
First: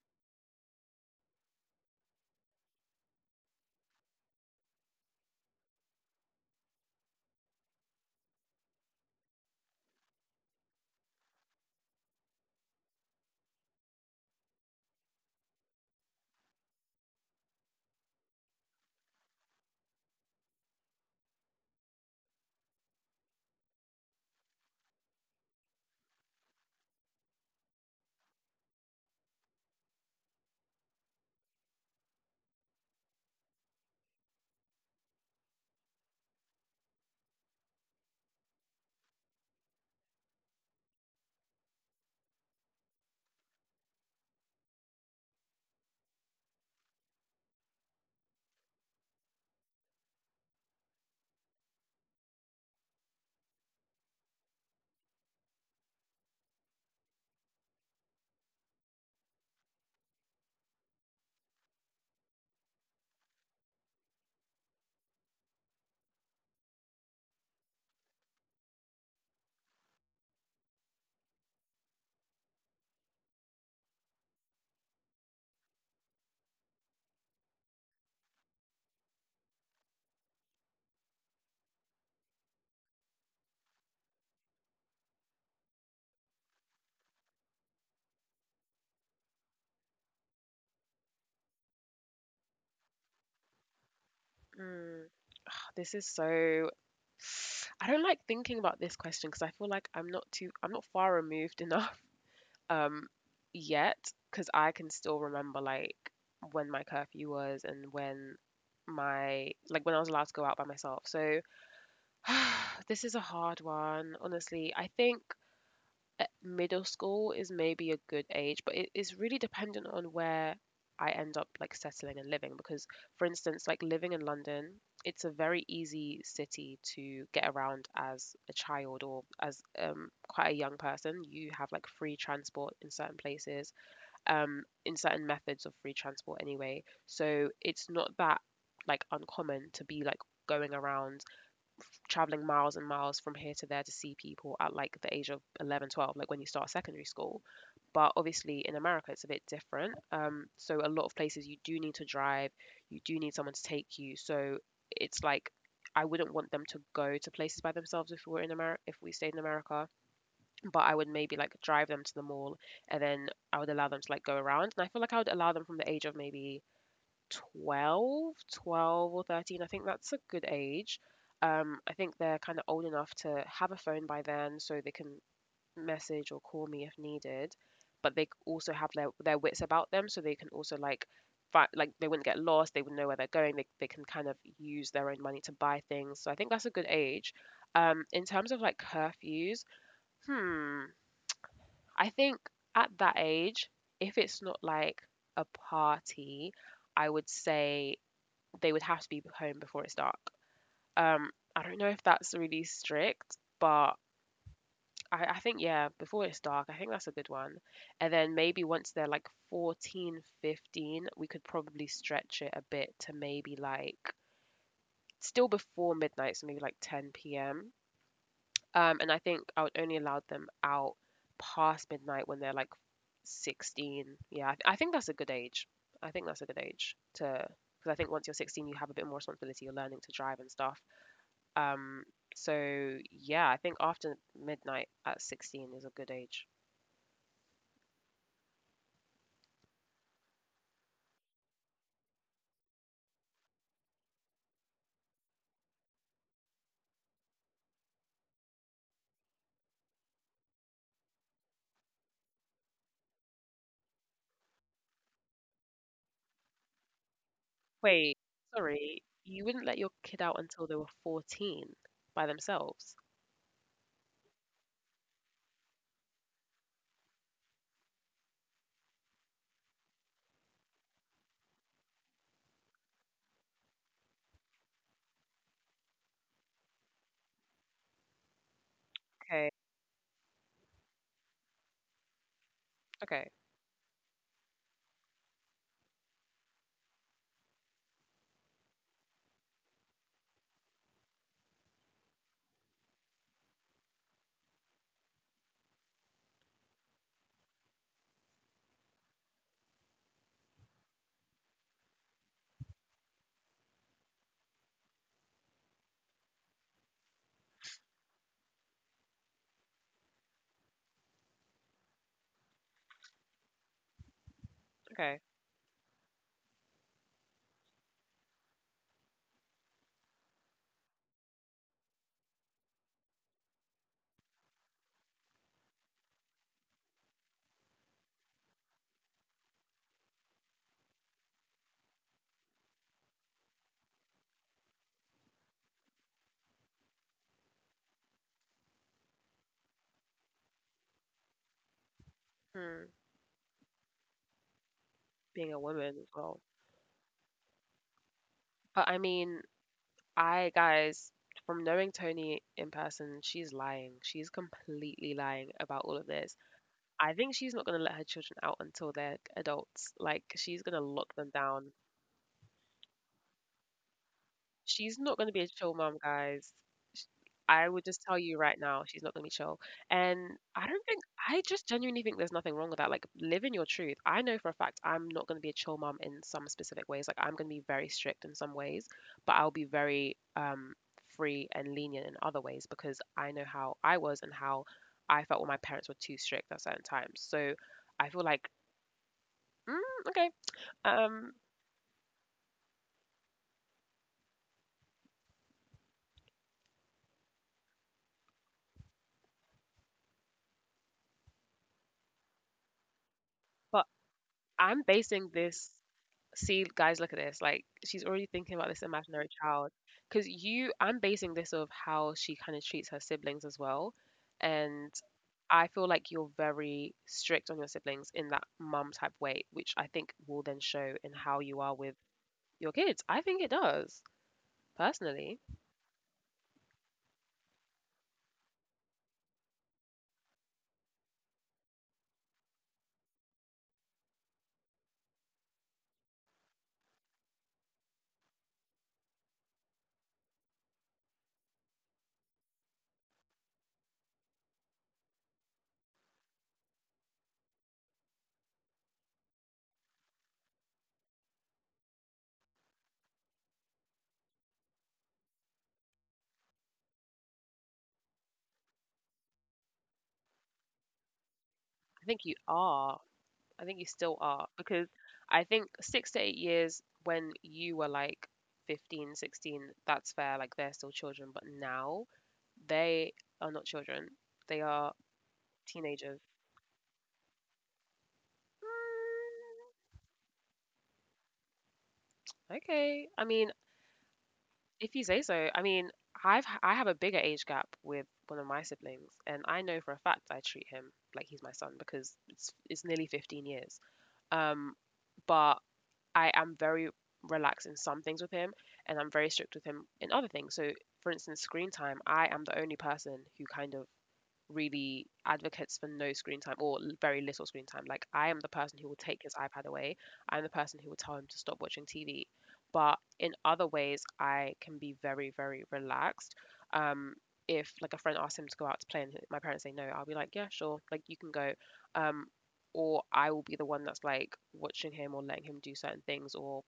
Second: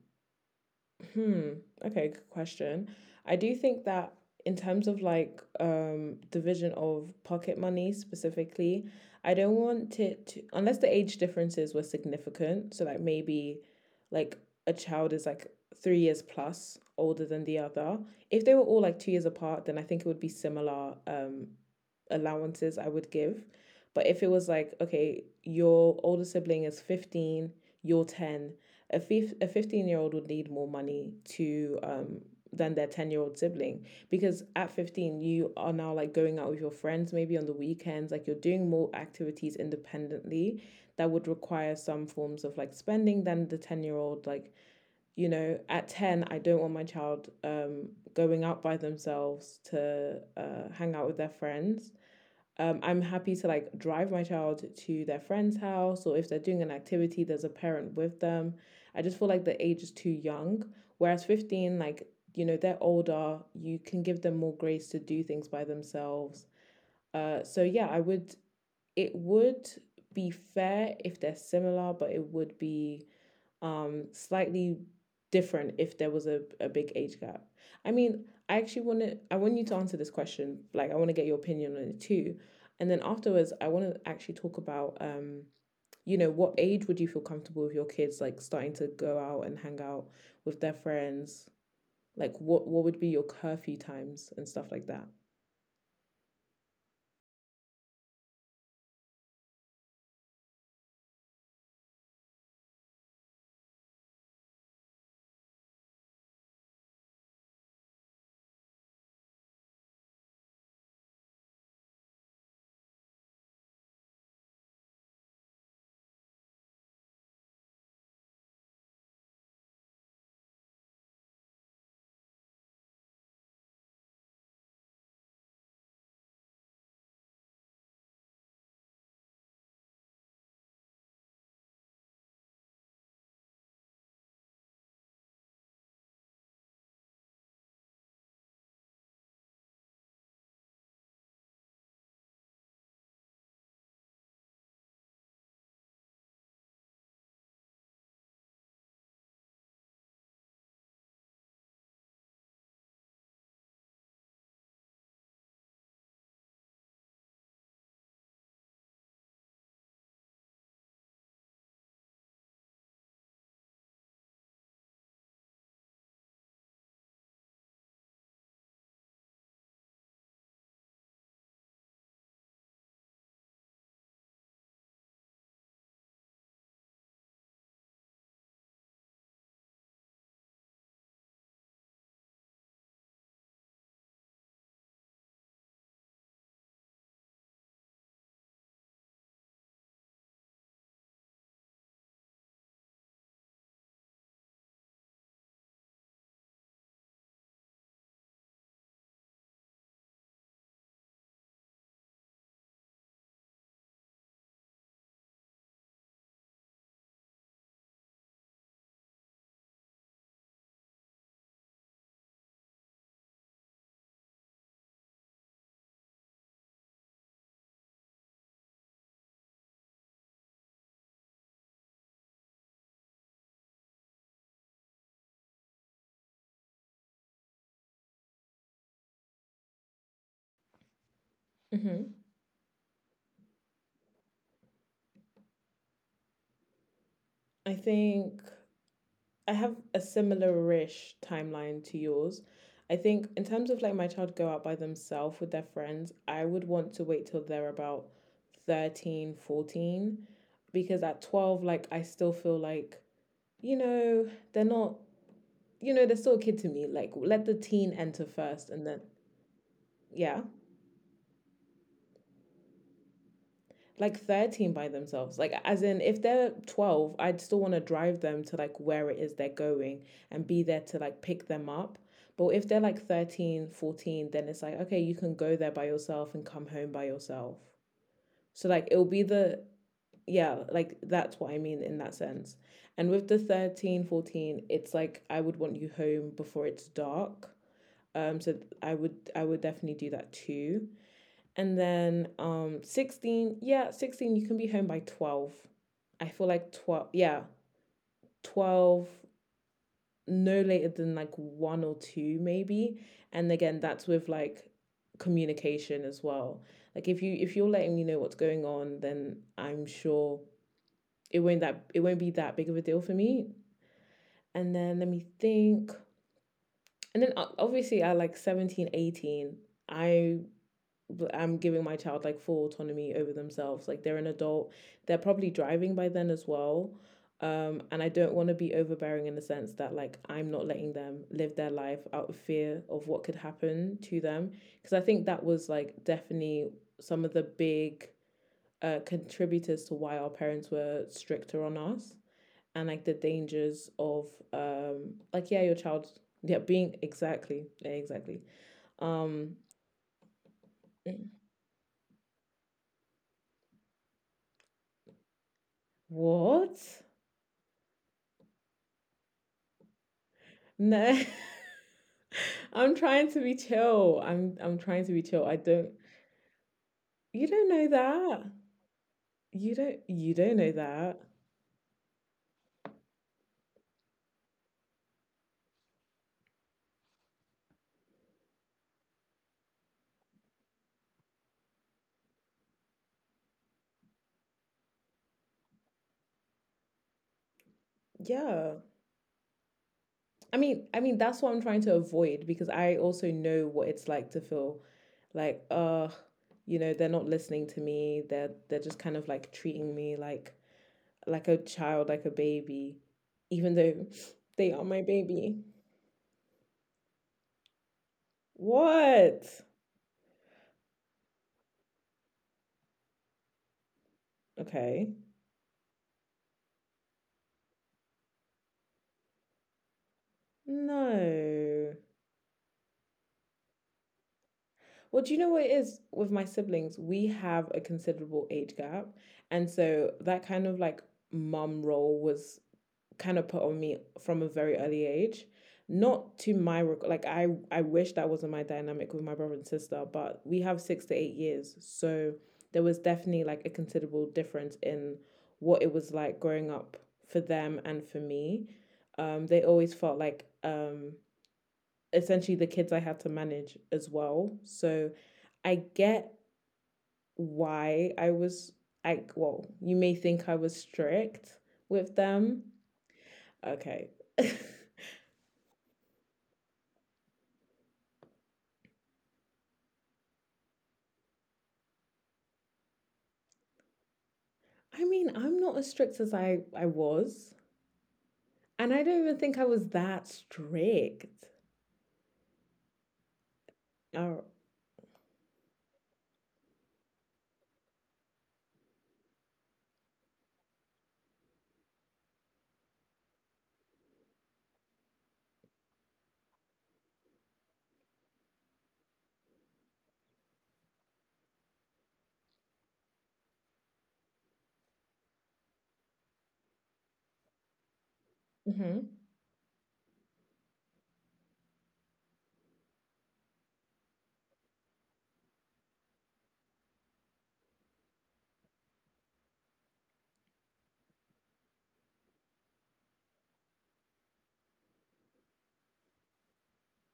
S1: hmm, okay, good question. I do think that in terms of like division of pocket money specifically, I don't want it to, unless the age differences were significant. So like maybe like a child is like 3 years plus older than the other. If they were all like 2 years apart, then I think it would be similar allowances I would give. But if it was like, okay, your older sibling is 15, you're 10, a 15-year-old would need more money to than their 10-year-old sibling, because at 15 you are now like going out with your friends maybe on the weekends, like you're doing more activities independently that would require some forms of like spending than the 10-year old. Like, you know, at 10 I don't want my child going out by themselves to, hang out with their friends. I'm happy to like drive my child to their friend's house, or if they're doing an activity, there's a parent with them. I just feel like the age is too young. Whereas 15, like, you know, they're older, you can give them more grace to do things by themselves. So yeah, it would be fair if they're similar, but it would be slightly different if there was a big age gap. I mean, I want you to answer this question. Like, I want to get your opinion on it too. And then afterwards, I want to actually talk about, what age would you feel comfortable with your kids like starting to go out and hang out with their friends? Like what would be your curfew times and stuff like that?
S2: Mm, this is so — I don't like thinking about this question because I feel like I'm not too, I'm not far removed enough um yet because I can still remember like when my curfew was and when my — like when I was allowed to go out by myself. So this is a hard one, honestly. I think middle school is maybe a good age, but it is really dependent on where I end up like settling and living because for instance, like living in London, it's a very easy city to get around as a child or as quite a young person. You have like free transport in certain places, in certain methods of free transport anyway. So it's not that like uncommon to be like going around traveling miles and miles from here to there to see people at like the age of 11, 12, like when you start secondary school. But obviously in America it's a bit different, so a lot of places you do need to drive, you do need someone to take you, so it's like I wouldn't want them to go to places by themselves if we were in America, if we stayed in America. But I would maybe like drive them to the mall and then I would allow them to like go around. And I feel like I would allow them from the age of maybe 12, 12 or 13. I think that's a good age. I think they're kind of old enough to have a phone by then so they can message or call me if needed, but they also have their wits about them so they can also like like they wouldn't get lost, they would know where they're going, they can kind of use their own money to buy things. So I think that's a good age. In terms of like curfews, hmm, I think at that age, if it's not like a party, I would say they would have to be home before it's dark. Um, I don't know if that's really strict, but I think, yeah, before it's dark, I think that's a good one. And then maybe once they're like 14, 15, we could probably stretch it a bit to maybe like still before midnight, so maybe like 10 p.m. And I think I would only allow them out past midnight when they're like 16. Yeah, I, I think that's a good age. I think that's a good age to, because I think once you're 16, you have a bit more responsibility. You're learning to drive and stuff. Um,
S1: hmm
S2: so yeah, I think after midnight at 16 is a good age.
S1: I think I have a similar-ish timeline to yours. I think in terms of like my child go out by themselves with their friends, I would want to wait till they're about 13, 14, because at 12 like I still feel like you know, they're not you know, they're still a kid to me. Like, let the teen
S2: Wait,
S1: enter first and then
S2: sorry, you wouldn't let your kid
S1: yeah.
S2: out until they were 14 by themselves.
S1: Like, 13 by themselves, like, as in, if they're 12 I'd still want to drive them to like where it is they're going and be there to like pick them up. But if they're like 13, 14, then it's like, okay, you can go there by yourself and come home by yourself. So like it'll be
S2: Okay,
S1: the, yeah, like that's what I mean in that sense. And with
S2: okay,
S1: the 13, 14, it's like I would want you home before it's dark. So I would definitely do that too. And then 16, yeah, 16 you can be home by 12. I feel like 12, yeah, 12 no later than like 1 or 2 maybe. And again, that's with like communication as well. Like if you're letting me know what's going on, then I'm sure it won't be that big of a deal for me. And then let
S2: okay.
S1: me think. And then obviously at like 17, 18 I I'm giving my child like full autonomy over themselves. Like, they're an adult, they're probably driving by then as well. And I don't want to be overbearing in the sense that like I'm not letting them live their life out of fear of what could happen to them. Because I think that was like definitely some of the big contributors to why our parents were stricter on us, and
S2: Hmm.
S1: like the dangers of like,
S2: Being
S1: yeah,
S2: a
S1: your
S2: woman
S1: child,
S2: as well.
S1: yeah, being exactly, yeah, exactly,
S2: But I mean,
S1: um
S2: I guys, from knowing Tony in person, she's lying. She's completely lying about all of this.
S1: what?
S2: I think she's not going to let her children out until they're adults. Like she's going to
S1: No,
S2: lock them down.
S1: I'm trying to be chill. I'm trying
S2: She's
S1: to be
S2: not going to
S1: chill.
S2: be a
S1: I
S2: chill
S1: don't.
S2: mom, guys.
S1: You don't
S2: I
S1: know
S2: would just tell you
S1: that.
S2: right now, she's not gonna be chill.
S1: You don't you
S2: And
S1: don't
S2: I
S1: know
S2: don't think
S1: that.
S2: I just genuinely think there's nothing wrong with that. Like living your truth. I know for a fact I'm not gonna be a chill mom in some specific ways. Like I'm gonna be very strict in some ways, but I'll be very free and lenient in other ways because I know how I was and how I felt when my parents were too strict at certain times. So I feel like
S1: Yeah.
S2: mm, okay,
S1: I mean,
S2: um,
S1: that's what I'm trying to avoid because I also know what it's like to feel like they're not listening to me. They're just kind of like treating me like a child, like a baby, even
S2: but
S1: though they
S2: I'm
S1: are my
S2: basing
S1: baby.
S2: this. See, guys, look at this, like she's already thinking about this imaginary
S1: What?
S2: child because you I'm basing this of how she kind of treats her siblings as well, and
S1: Okay.
S2: I feel like you're very strict on your siblings in that mum type way, which I think will then show
S1: No.
S2: in how you are with your kids. I think it does,
S1: Well, do
S2: personally.
S1: you know what it is with my siblings? We have a considerable age gap. And so that kind of like mum role was kind of put on me from a very early age. Not to my like, I wish that wasn't my dynamic with my brother and sister, but we have 6 to 8 years. So there was definitely like a considerable difference in what it was like growing up for them and for me. They always felt like essentially the kids I had to manage as well. So I get why I was like, well, you may think I was strict
S2: I
S1: with
S2: think you
S1: them.
S2: are. I think you
S1: Okay.
S2: still are
S1: I
S2: because I think 6 to 8 years when you were like 15, 16, that's fair. Like they're still children, but now they are not children. They are
S1: mean, I'm not as strict
S2: teenagers.
S1: as I was. And I don't even think I was that strict.
S2: Okay. I mean,
S1: Oh,
S2: if you say so. I mean, I have a bigger age gap with one of my siblings, and I know for a fact I treat him like he's my son because it's nearly 15 years. Um, but I am very relaxed in some things with him, and I'm very strict with him in other things. So, for instance, screen time. I am the only person who kind of really advocates for no screen time or very little screen time. Like I am the
S1: mhm.
S2: person who will take his iPad away. I'm the person who will tell him to stop watching TV. But in other ways, I can be very, very relaxed. Um, if like a friend asks him to go out to play and my parents say no, I'll be like, yeah, sure, like you can go. Um, or I will be the one that's like watching him or letting him do certain things or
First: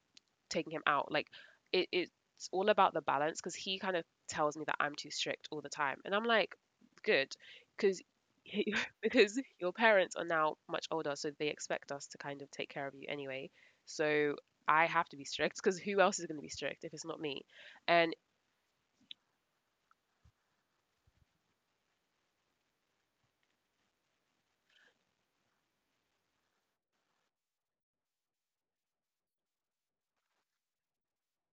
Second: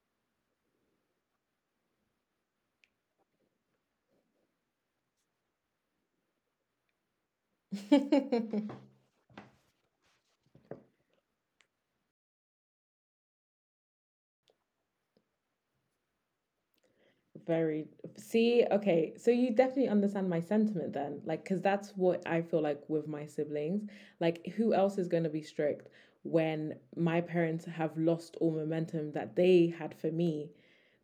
S2: taking him out. Like it's all about the balance because he kind of tells me that I'm too strict all the time, and I'm like, good, because because your parents are now much older, so they expect us to kind of take care of you anyway. So I have to be strict because who else is going to be strict if it's not me? And
S1: Very. See, okay. So you definitely understand my sentiment then. Like, because that's what I feel like with my siblings. Like, who else is going to be strict when my parents have lost all momentum that they had for me?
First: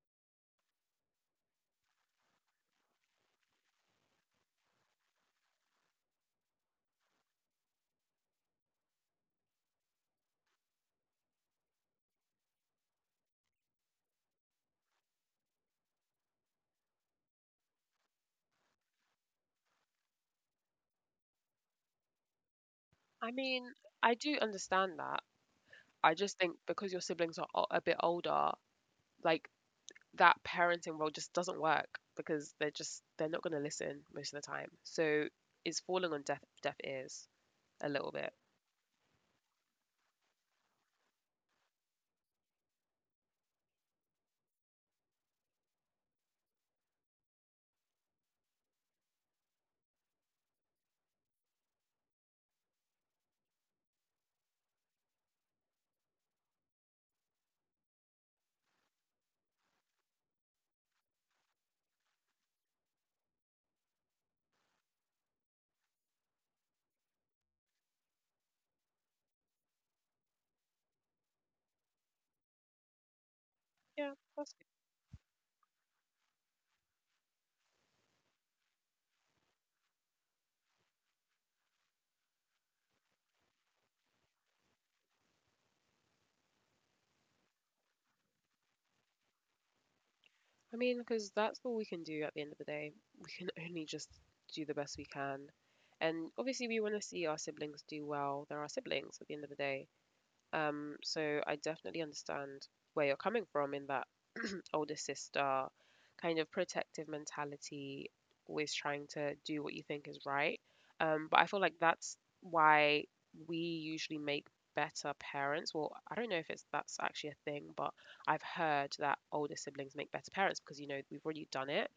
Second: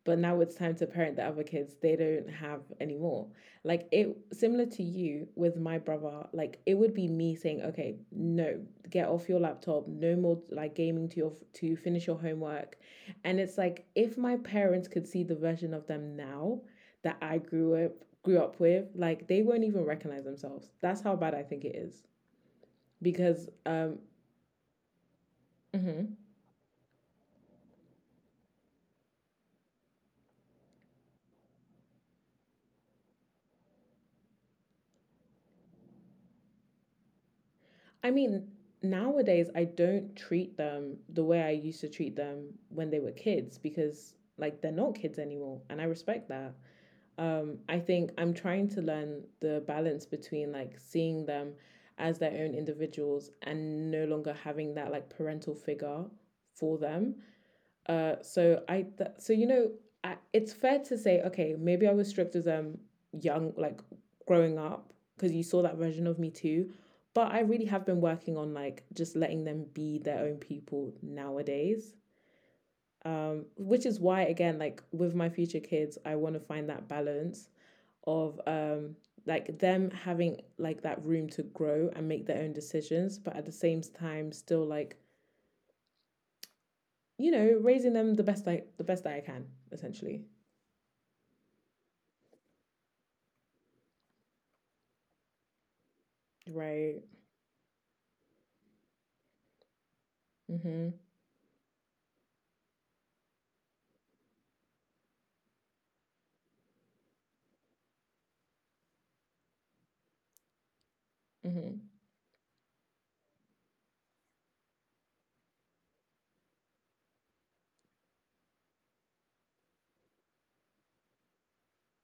S1: But now it's time to parent the other kids they don't have anymore. Like, it similar to you with my brother, like it would be me saying, okay, no, get off your laptop, no more like gaming, to finish your homework. And it's like if my parents could see the version of them now that I grew up with, like they won't even recognize themselves. That's how bad I think it is,
S2: I
S1: because
S2: mean, I do understand that.
S1: mm-hmm.
S2: I just think because your siblings are a bit older, like that parenting role just doesn't work because they're not going to listen most of the time. So it's falling on deaf ears a
S1: I
S2: little bit.
S1: mean, nowadays I don't treat them the way I used to treat them when they were kids, because like they're not kids anymore and I respect that. I think I'm trying to learn the balance between like seeing them as their own individuals and no longer having that like parental figure for them. So I th- so you know I, It's fair to say, okay, maybe I was stripped as young, like growing up, because you saw that version of me too. But I really have been working on like just letting them be their own people nowadays. Which is why
S2: Yeah,
S1: again,
S2: that's good.
S1: like with my future kids, I want to find that balance of like them having like that room to grow and make their own decisions, but at the same time still like raising them the best that I can, essentially.
S2: I mean, because that's all we can do at the end of the day. We can only just do the best we can, and obviously we want
S1: Right.
S2: to see our siblings do well. They're our siblings at the end of the day.
S1: Mhm.
S2: So I definitely understand where you're coming from in that older sister, kind of protective mentality, always trying to do what you think is right. But I feel
S1: Mhm.
S2: like that's why we usually make better parents. Well, I don't know if it's that's actually a thing, but I've heard that older siblings make better parents because you know we've already done it,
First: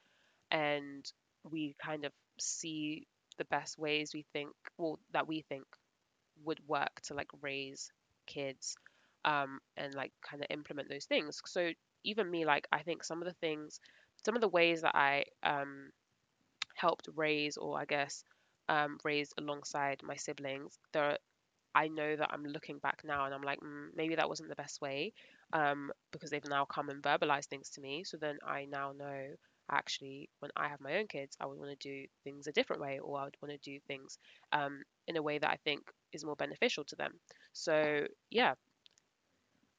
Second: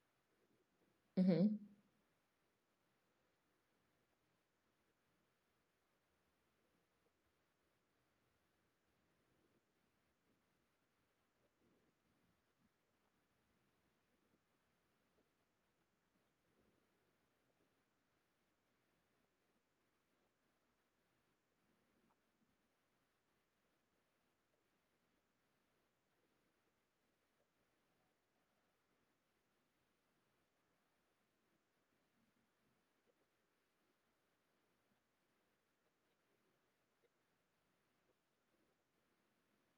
S2: and
S1: Mhm.
S2: we kind of see the best ways we think, well, that we think would work to like raise kids, and like kind of implement those things. So even me, like I think some of the ways that I helped raise, or I guess raised alongside my siblings, there are I know that I'm looking back now and I'm like, mm, maybe that wasn't the best way because they've now come and verbalized things to me. So then I now know actually when I have my own kids, I would want to do things a different way, or I would want to do things um, in a way that I think is more beneficial to them. So yeah,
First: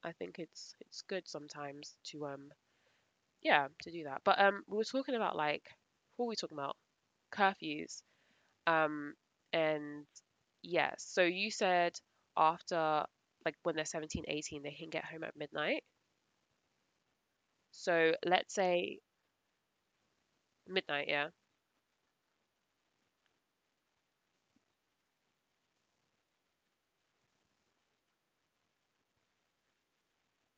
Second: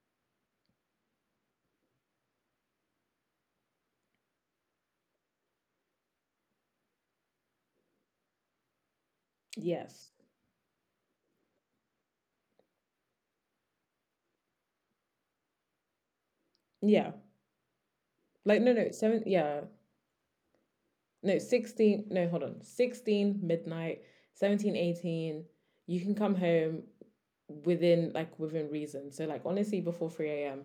S2: I think it's good sometimes to yeah to do that. But we were talking about like what were we talking about, curfews, um, and
S1: Yes.
S2: yeah, so you said after, like, when they're 1718 they can get home at midnight.
S1: Yeah.
S2: So let's
S1: Like, no, no,
S2: say
S1: 7, yeah.
S2: midnight, yeah.
S1: No, 16, no, hold on. 16 midnight, 17 18, you can come home within reason. So like honestly before 3 a.m.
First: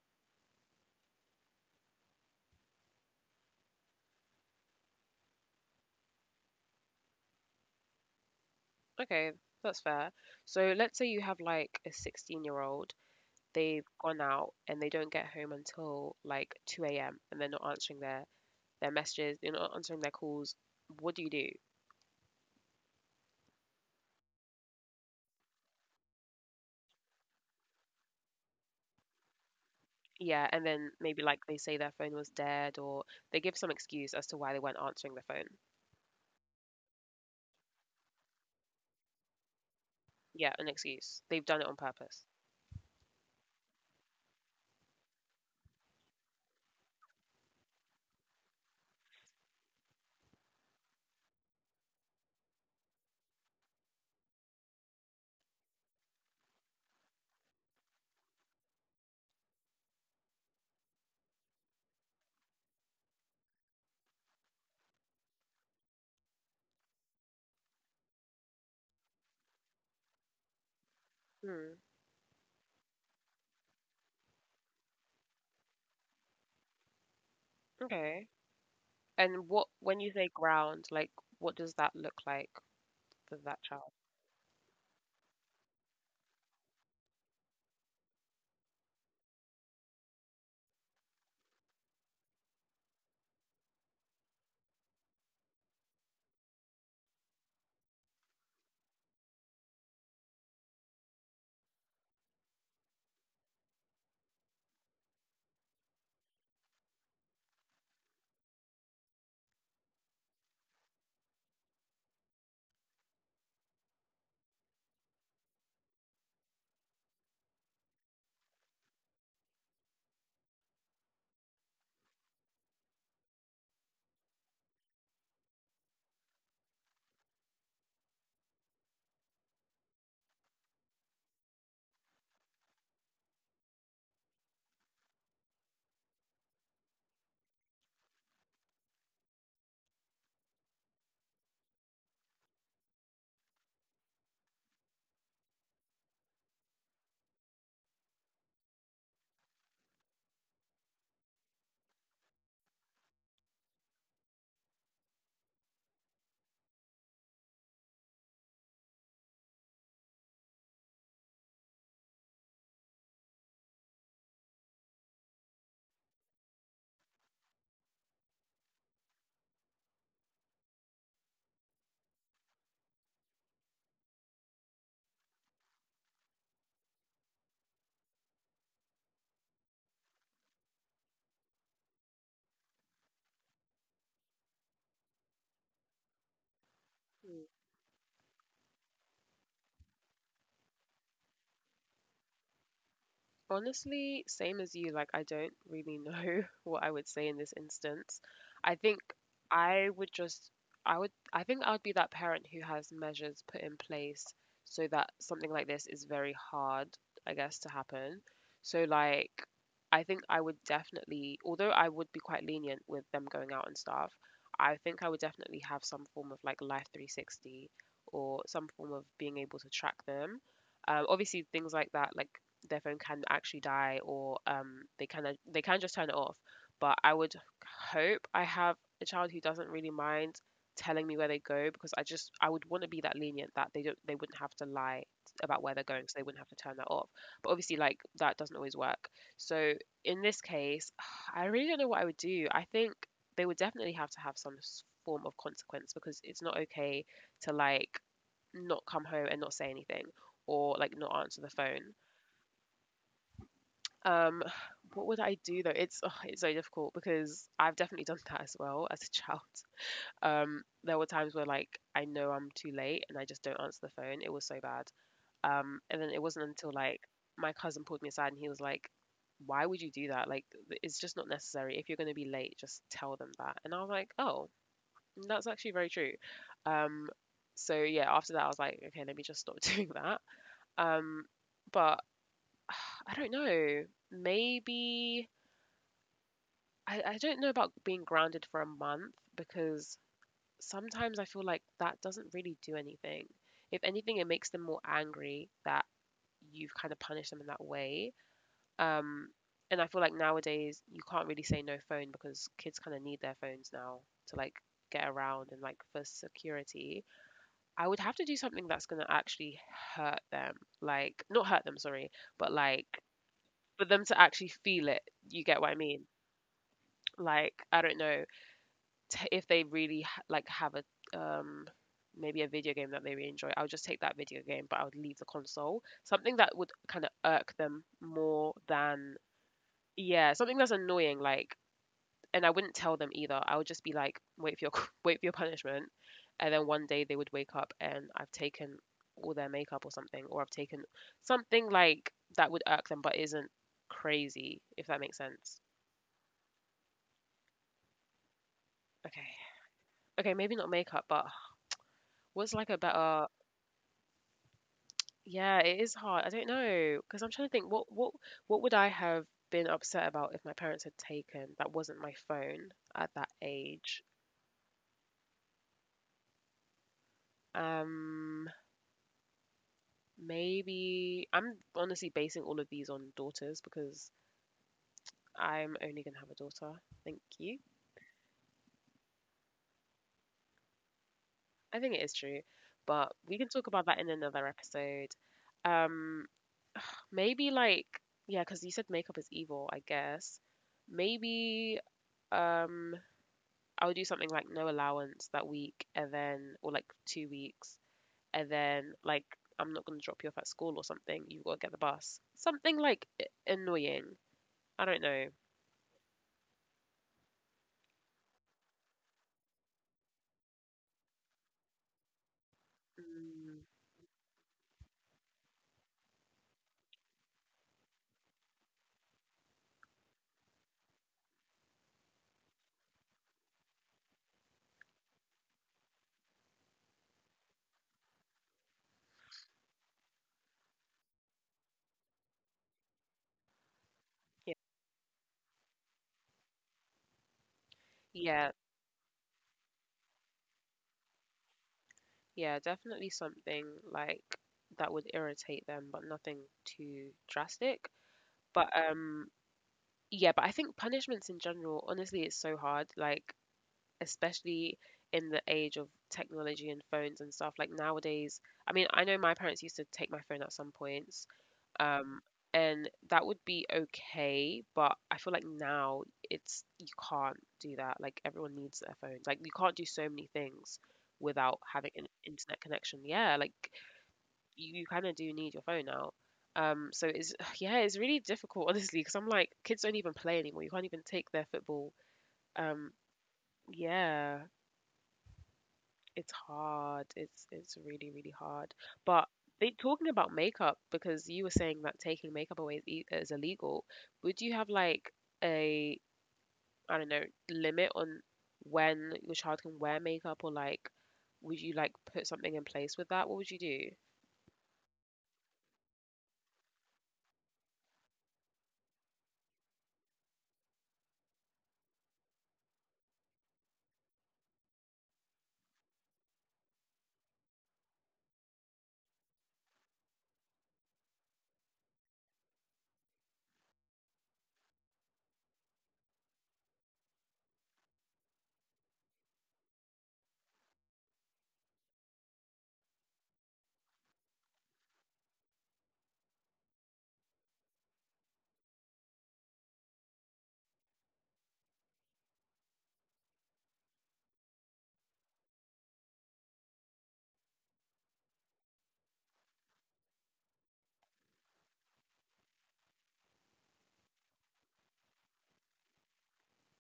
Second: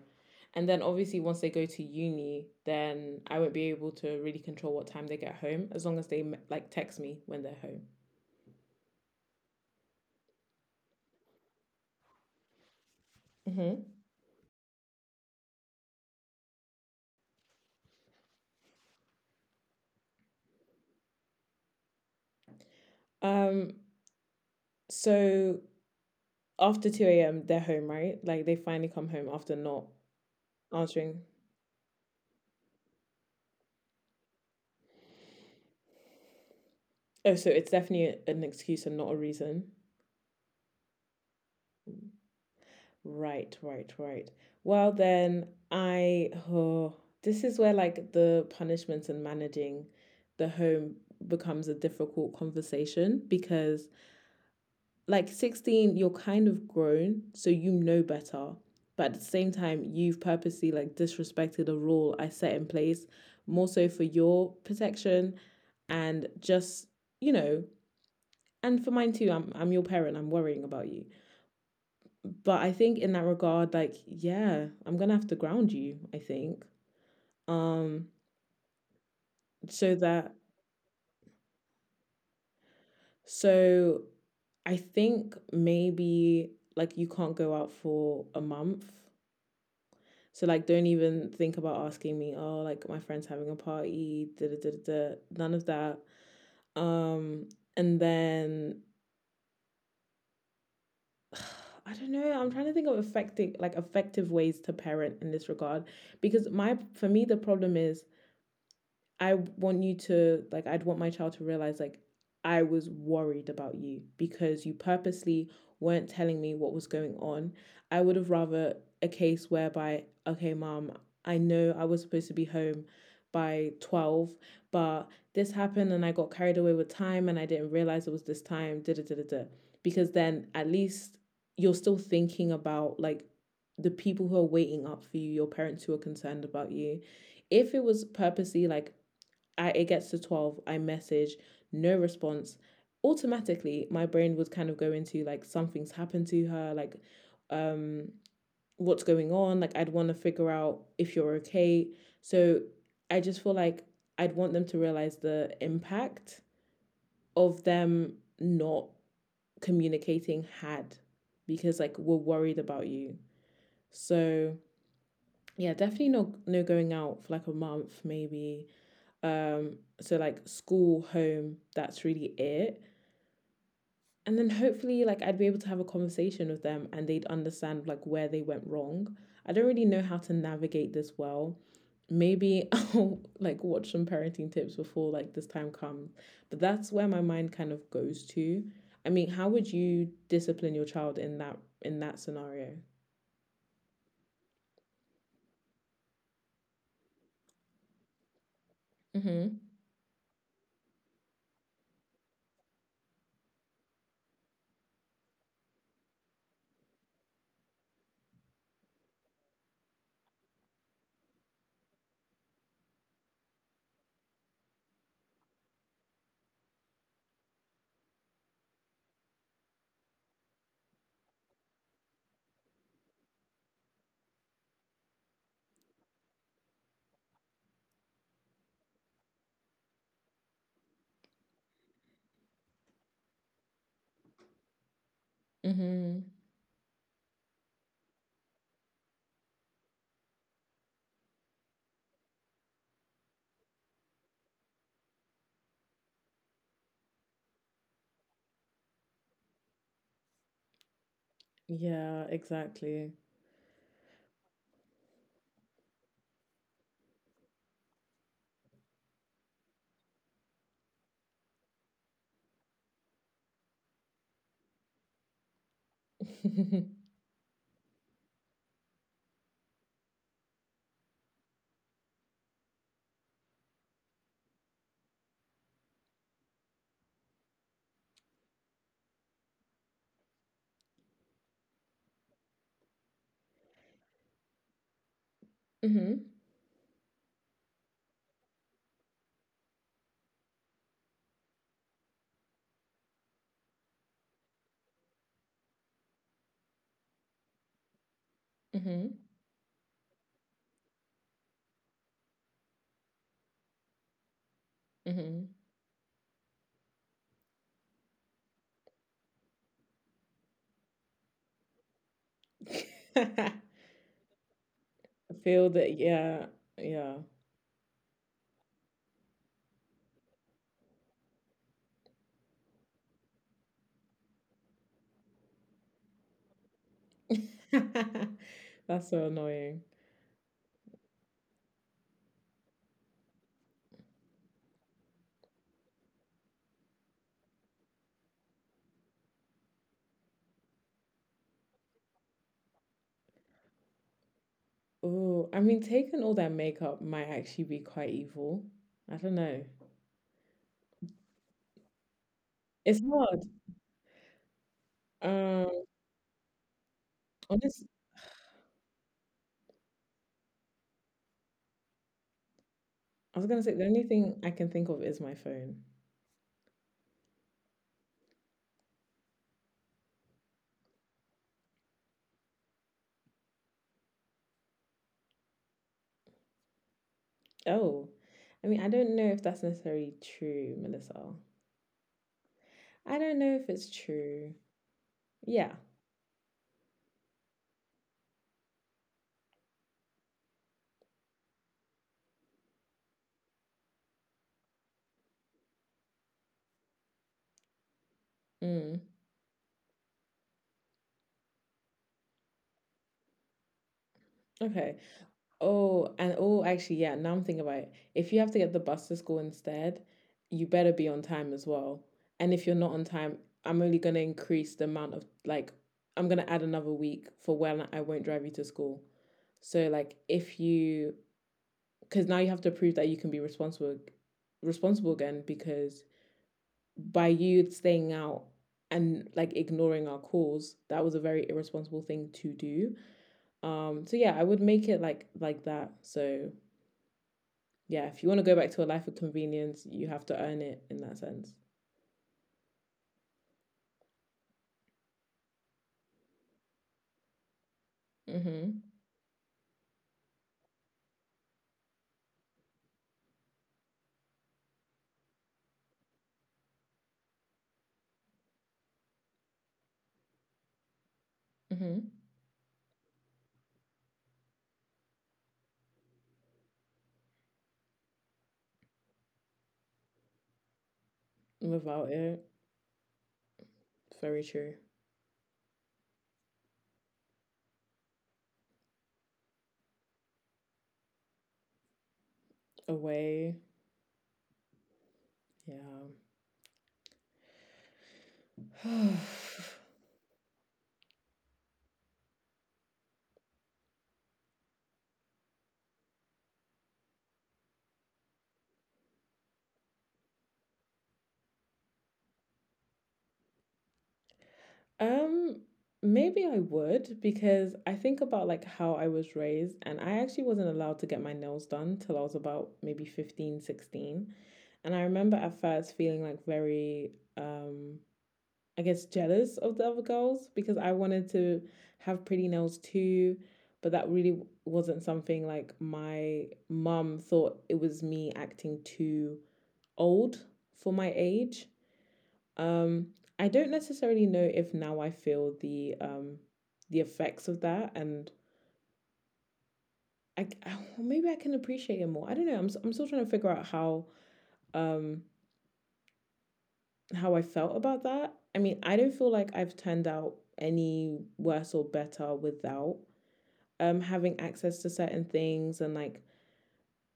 S1: And then obviously once they go to uni, then I won't be able to really control what time they get home as long as they like text me when they're home.
S2: Okay, that's fair. So let's say you have like a 16-year-old,
S1: Mhm.
S2: they've gone out and they don't get home until like 2 a.m. and they're not answering their messages, they're not answering their calls. What do you do?
S1: Um so after 2 a.m. they're home, right? Like they finally come home after not
S2: Yeah, and then maybe
S1: answering.
S2: like they say their phone was dead or they give some excuse as to why they weren't answering the phone.
S1: Oh, so it's definitely an excuse and not a reason.
S2: Yeah, an excuse. They've done it on purpose.
S1: Right, right, right. Well, then oh, this is where like the punishments and managing the home becomes a difficult conversation, because like 16, you're kind of grown, so you know better. But at the same time, you've purposely like disrespected a rule I set in place more so for your protection and just, you know, and for mine too. I'm your parent. I'm worrying about you.
S2: Hmm,
S1: But I think in that regard, like, yeah, I'm gonna have to ground you, I think. Um,
S2: okay. And what,
S1: so
S2: when you say
S1: that
S2: ground, like what does that look like for that child?
S1: so I think maybe like you can't go out for a month. So like don't even think about asking me, oh, like my friend's having a party, da da da da, da. None of that. Um, and then I don't know, I'm trying to think of effective ways to parent in this regard. Because my for me the problem is, I'd want my child to realize like I was worried about you because you purposely weren't telling me what was going on. I would have rather a case whereby, okay, mom, I know I was supposed to be home by 12, but this happened and I got carried away with time and I didn't realize it was this time, da da da da, da. Because then at least you're still thinking about like the people who are waiting up for you, your parents who are concerned about you. If it was purposely like, it gets to 12, I message, no response. Automatically, my brain would kind of go into like something's happened to her, like, um, what's going on. Like, I'd want to figure out if you're okay. So I just feel like I'd want them to realize the impact of them not communicating had, because like we're worried about you. So yeah, definitely no going out for like a month maybe. So like school, home, that's really it. And then hopefully like I'd be able to have a conversation with them and they'd understand like where they went wrong. I don't really know how to navigate this well. Maybe I'll like watch some parenting tips before like this time comes. But that's where my mind kind of goes to. I mean, how would you discipline your child in that scenario?
S2: Honestly, same as you, like I don't really know what I would say in this instance. I think
S1: Mhm.
S2: I would just I think I would be that parent who has measures put in place so that something like this is very hard, I guess, to happen. So like I think I would definitely, although I would be quite lenient with them going out and stuff, I think I would definitely have some form of like Life 360 or some form of being able to track them, obviously things like that, like their phone can actually die or they can just turn it off. But I would hope I have a child who doesn't really mind telling me where they go because I would want to be that lenient that they wouldn't have to lie about where they're going, so they
S1: Mhm.
S2: wouldn't have to turn that off. But obviously like that doesn't always work. So in this case, I really don't know what I would do. I think they would definitely have to have some form of consequence because it's not okay to like not come home and not say anything or like not answer the phone.
S1: Yeah, exactly.
S2: Um, what would I do though? It's oh, it's so difficult because I've definitely done that as well as a child. There were times where like I know I'm too late and I just don't answer the phone. It was so bad. And then it wasn't until
S1: Mhm.
S2: like my cousin pulled me aside and he was like, "Why would you do that? Like, it's just not necessary. If you're going to be late, just tell them that." And I was like, "Oh, that's actually very true." Um, so yeah, after that, I was like, "Okay, let me just stop doing that." Um, but I don't know. Maybe
S1: Mhm.
S2: I don't know about being grounded for a month because sometimes I feel like that doesn't really do anything. If anything, it makes them more angry that you've kind of punished them in that way.
S1: Mhm.
S2: Um, and I feel like nowadays you can't really say no phone because kids kind of need their phones now to like get around and like for security. I would have to do something that's going to actually hurt them. Like, not hurt them, sorry, but like
S1: Mhm.
S2: for them to actually feel it.
S1: I
S2: You get
S1: feel
S2: what I
S1: that,
S2: mean?
S1: yeah, yeah.
S2: Like, I don't know if they really like have a maybe a video game that they really enjoy, I would just take that video game, but I would leave the console. Something that would kind of irk them more
S1: That's
S2: than
S1: so annoying.
S2: yeah, something that's annoying. Like, and I wouldn't tell them either. I would just be like, wait for your wait for your punishment, and then one day they would wake up and I've taken all their makeup or something, or I've taken something like that would irk them, but isn't crazy. If that makes
S1: Oh,
S2: sense.
S1: I mean, taking all that makeup might actually be quite evil. I
S2: Okay.
S1: don't know.
S2: Okay, maybe not makeup, but what's like a
S1: It's
S2: better
S1: hard.
S2: Yeah, it
S1: Um,
S2: is hard. I don't know, because 'cause I'm trying to think what
S1: honest,
S2: what what would I have been upset about if my parents had taken that wasn't my phone at that
S1: I was gonna say the
S2: age?
S1: only thing I can think of is my phone.
S2: Um, Maybe I'm honestly basing all of these on daughters because I'm only gonna have a daughter. Thank you.
S1: Oh, I mean, I don't know if that's necessarily true, Melissa.
S2: I think it is true, but
S1: I
S2: we
S1: don't
S2: can
S1: know
S2: talk
S1: if
S2: about
S1: it's
S2: that in another
S1: true.
S2: episode.
S1: Yeah.
S2: Um, Maybe like yeah, cause you said makeup is evil, I guess. Maybe um I would do something like no allowance that week, and then or like 2 weeks, and then
S1: Mm.
S2: like I'm not gonna drop you off at school or something. You've got to get the bus. Something like annoying. I don't
S1: Okay.
S2: know.
S1: Oh, and oh, actually, yeah, now I'm thinking about it. If you have to get the bus to school instead, you better be on time as well. And if you're not on time,
S2: Mm,
S1: I'm only going to increase the amount of, like, I'm going to add another week for when I won't drive you to school. So, like, if you, because now you have to prove that you can be responsible, again, because by you staying out and like ignoring our calls, that was a very irresponsible thing to do. So yeah, I
S2: yeah,
S1: would make it like that. So yeah, if you want to
S2: yeah,
S1: go back to a life of convenience, you have to earn it in that sense.
S2: yeah. Definitely something like that would irritate them, but nothing too drastic. But
S1: Mm-hmm.
S2: yeah. But I think punishments in general, honestly, it's so hard. Like especially in the age of technology and phones and stuff. Like nowadays, I mean, I know my parents used to take my phone at some points,
S1: Mm-hmm.
S2: um, and that would be okay, but I feel like now it's you can't do that. Like everyone needs their phones. Like you can't do so many things without having
S1: Without
S2: an
S1: it,
S2: internet connection. Yeah, like
S1: very true.
S2: you kind of do need your phone now. So it's yeah, it's really difficult honestly because I'm like kids don't even play anymore. You can't even take their football. Um,
S1: Away,
S2: yeah.
S1: yeah.
S2: It's hard. It's really, really hard. But they, talking about makeup, because you were saying that taking makeup away is, is illegal, would you have like a, I don't know, limit on when your child can wear makeup or like would you like put something in place with that? What would you do?
S1: um, Maybe I would, because I think about like how I was raised and I actually wasn't allowed to get my nails done till I was about maybe 15, 16. And I remember at first feeling like very, um I guess, jealous of the other girls because I wanted to have pretty nails too, but that really wasn't something like my mum thought it was me acting too old for my age. Um, I don't necessarily know if now I feel the effects of that, and I, I maybe I can appreciate it more. I don't know. I'm still trying to figure out um how I felt about that. I mean, I don't feel like I've turned out any worse or better without having access to certain things and like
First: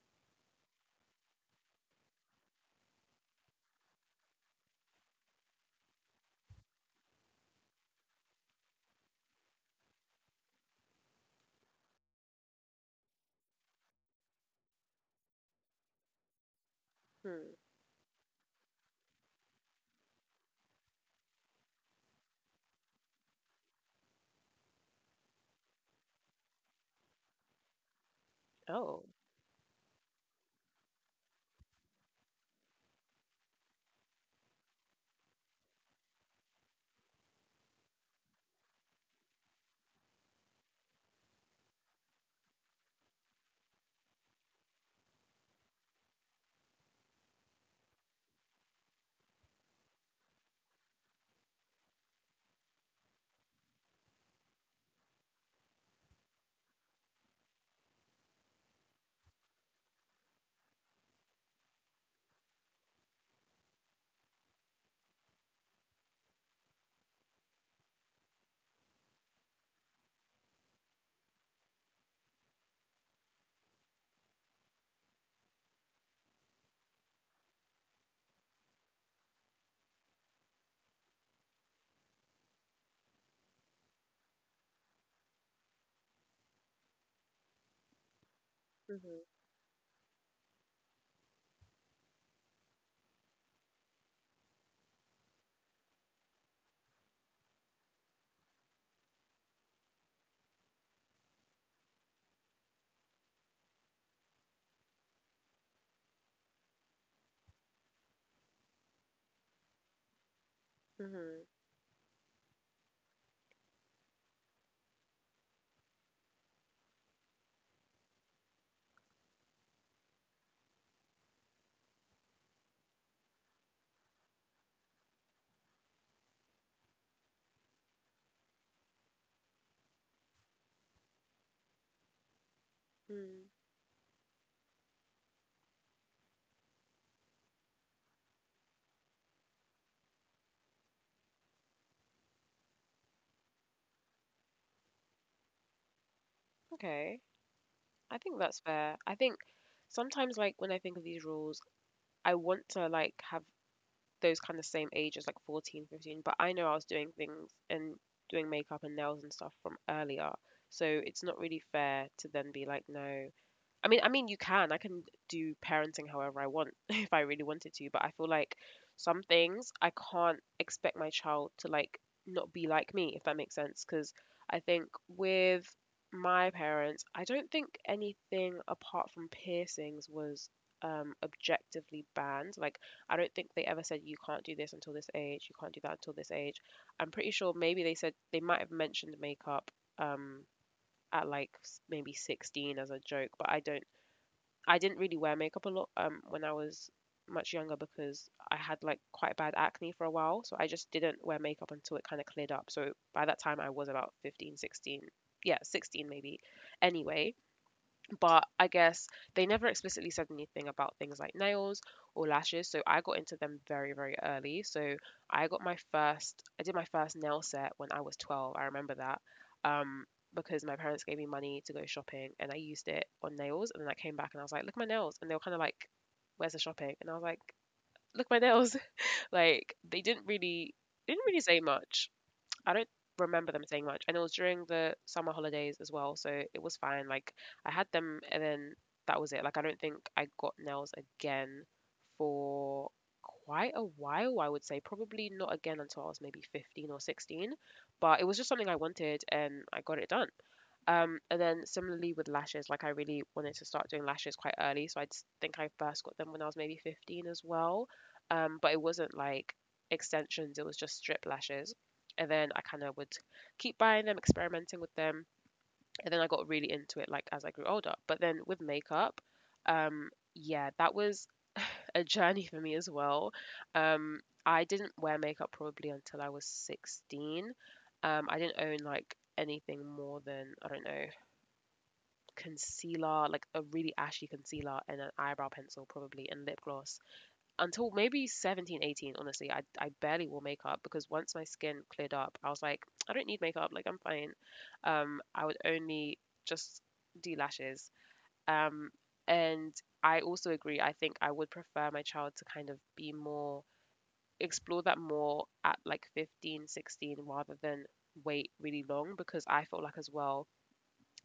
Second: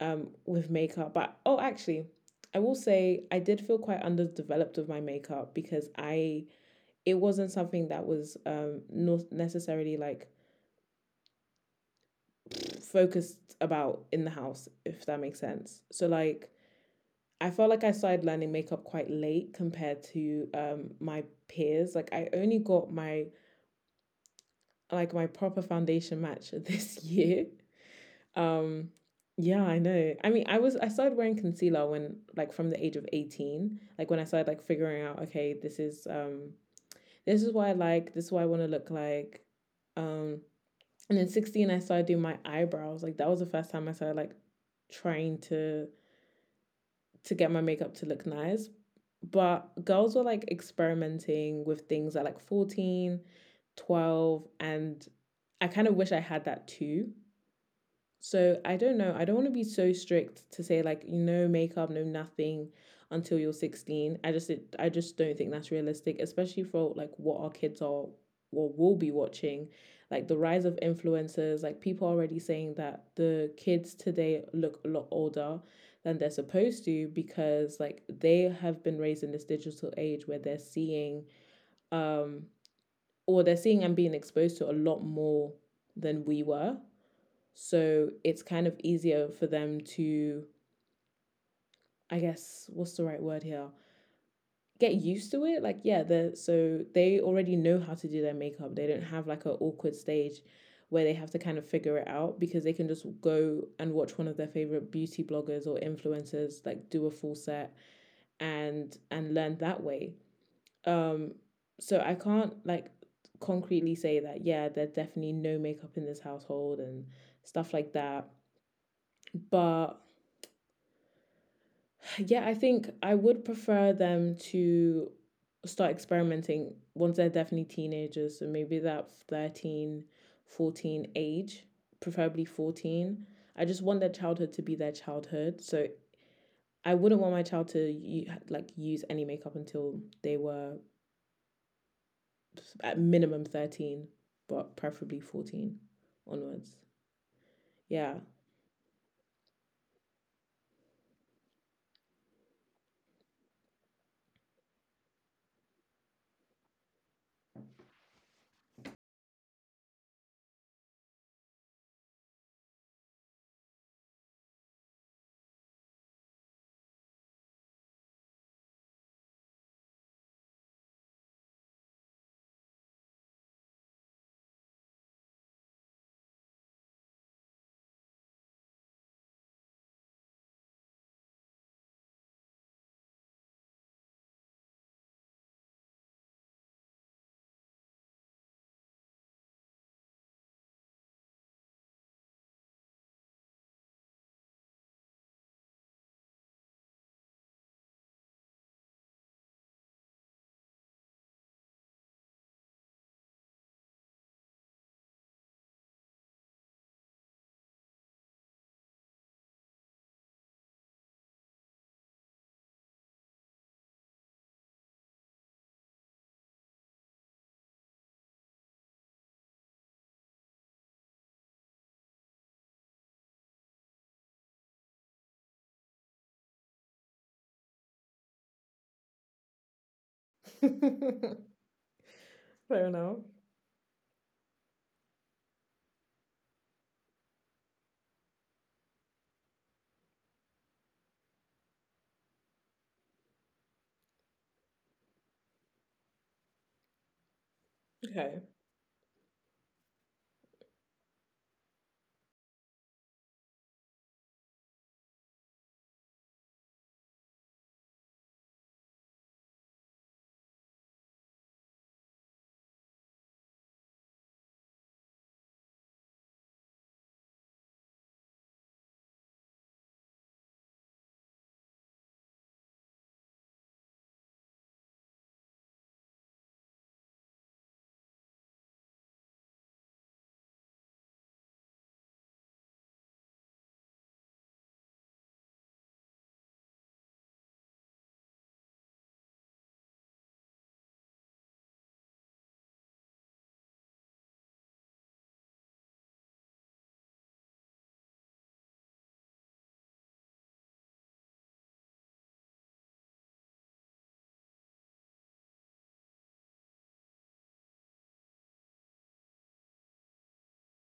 S1: with makeup. But, oh, actually, I will say I did feel quite underdeveloped with my makeup, because I it wasn't something that was not necessarily like focused about in the house, if that makes sense. So like
S2: Hmm.
S1: I felt like I started learning makeup quite late compared to my peers. Like I only got my proper foundation match this year. Um,
S2: Oh.
S1: yeah, I know. I mean, I started wearing concealer when like from the age of 18, like when I started like figuring out, okay, this is what I like, this is what I want to look like. Um, and then 16 I started doing my eyebrows. Like that was the first time I started like trying to get my makeup to look nice. But girls were like experimenting with things at like 14, 12, and I kind of wish I had that too, so I don't know. I don't want to be so strict to say like no makeup, no nothing until you're 16. I just it. I just don't think that's realistic, especially for like what our kids are or will be watching. Like the rise of influencers, like people are already saying that the kids today look a lot older than they're supposed to, because like they have been raised in this digital age where they're seeing, um or they're seeing and being exposed to a lot more than we were, so it's kind of
S2: Mm-hmm.
S1: easier for them to, I guess, what's the right word here? Get used to it. Like, yeah, so they already know how to do their makeup. They don't have like an awkward stage where they have to kind of figure it out because they can just go and watch one of their favorite beauty bloggers or influencers like do a full set and learn that way.
S2: Mm-hmm.
S1: Um, so I can't like concretely say that, yeah, there's definitely no makeup in this household and stuff like that. But yeah, I think I would prefer them to start experimenting once they're definitely teenagers. So maybe that 13, 14 age, preferably
S2: Mm.
S1: 14. I just want their childhood to be their childhood. So I wouldn't want my child to like use any makeup until they were at minimum 13, but preferably 14
S2: Okay.
S1: onwards.
S2: I think
S1: Yeah.
S2: that's fair. I think sometimes like when I think of these rules, I want to like have those kind of same ages, like 14, 15, but I know I was doing things and doing makeup and nails and stuff from earlier. So it's not really fair to then be like, no, I mean, you can. I can do parenting however I want if I really wanted to, but I feel like some things I can't expect my child to like not be like me, if that makes sense. Because I think with my parents, I don't think anything apart from piercings was objectively banned. Like, I don't think they ever said you can't do this until this age, you can't do that until this age. I'm pretty sure maybe they said they might have mentioned makeup. Um, at like maybe 16 as a joke but I didn't really wear makeup a lot when I was much younger because I had like quite bad acne for a while, so I just didn't wear makeup until it kind of cleared up. So by that time I was about 15, 16, yeah, 16 maybe. Anyway, but I guess they never explicitly said anything about things like nails or lashes. So I got into them very, very early. So I did my first nail set when I was 12. I remember that um, because my parents gave me money to go shopping and I used it on nails. And then I came back and I was like, look, at my nails. And they were kind of like, where's the shopping? And I was like, look, at my nails. like they didn't really say
S1: Fair
S2: much. I don't remember
S1: enough.
S2: them saying much, and it was during the summer holidays as well, so it was fine. Like I had them, and then that was it. Like I don't think I got nails again for quite a while. I would say probably not again until I was maybe 15 or 16, but it was just something I
S1: Okay.
S2: wanted, and I got it done. And then similarly with lashes, like I really wanted to start doing lashes quite early. So I just think I first got them when I was maybe 15 as well. But it wasn't like extensions, it was just strip lashes. And then I kind of would keep buying them, experimenting with them. And then I got really into it like as I grew older. But then with makeup, yeah, that was a journey for me as well. I didn't wear makeup probably until I was 16. I didn't own like anything more than, I don't know, concealer, like a really ashy concealer and an eyebrow pencil probably and lip gloss until maybe 17, 18. Honestly. I barely wore makeup because once my skin cleared up, I was like, I don't need makeup, like I'm fine. I would only just do lashes. Um, and I also agree, I think I would prefer my child to kind of be more explore that more at like 15, 16, rather than wait really long because I felt like as well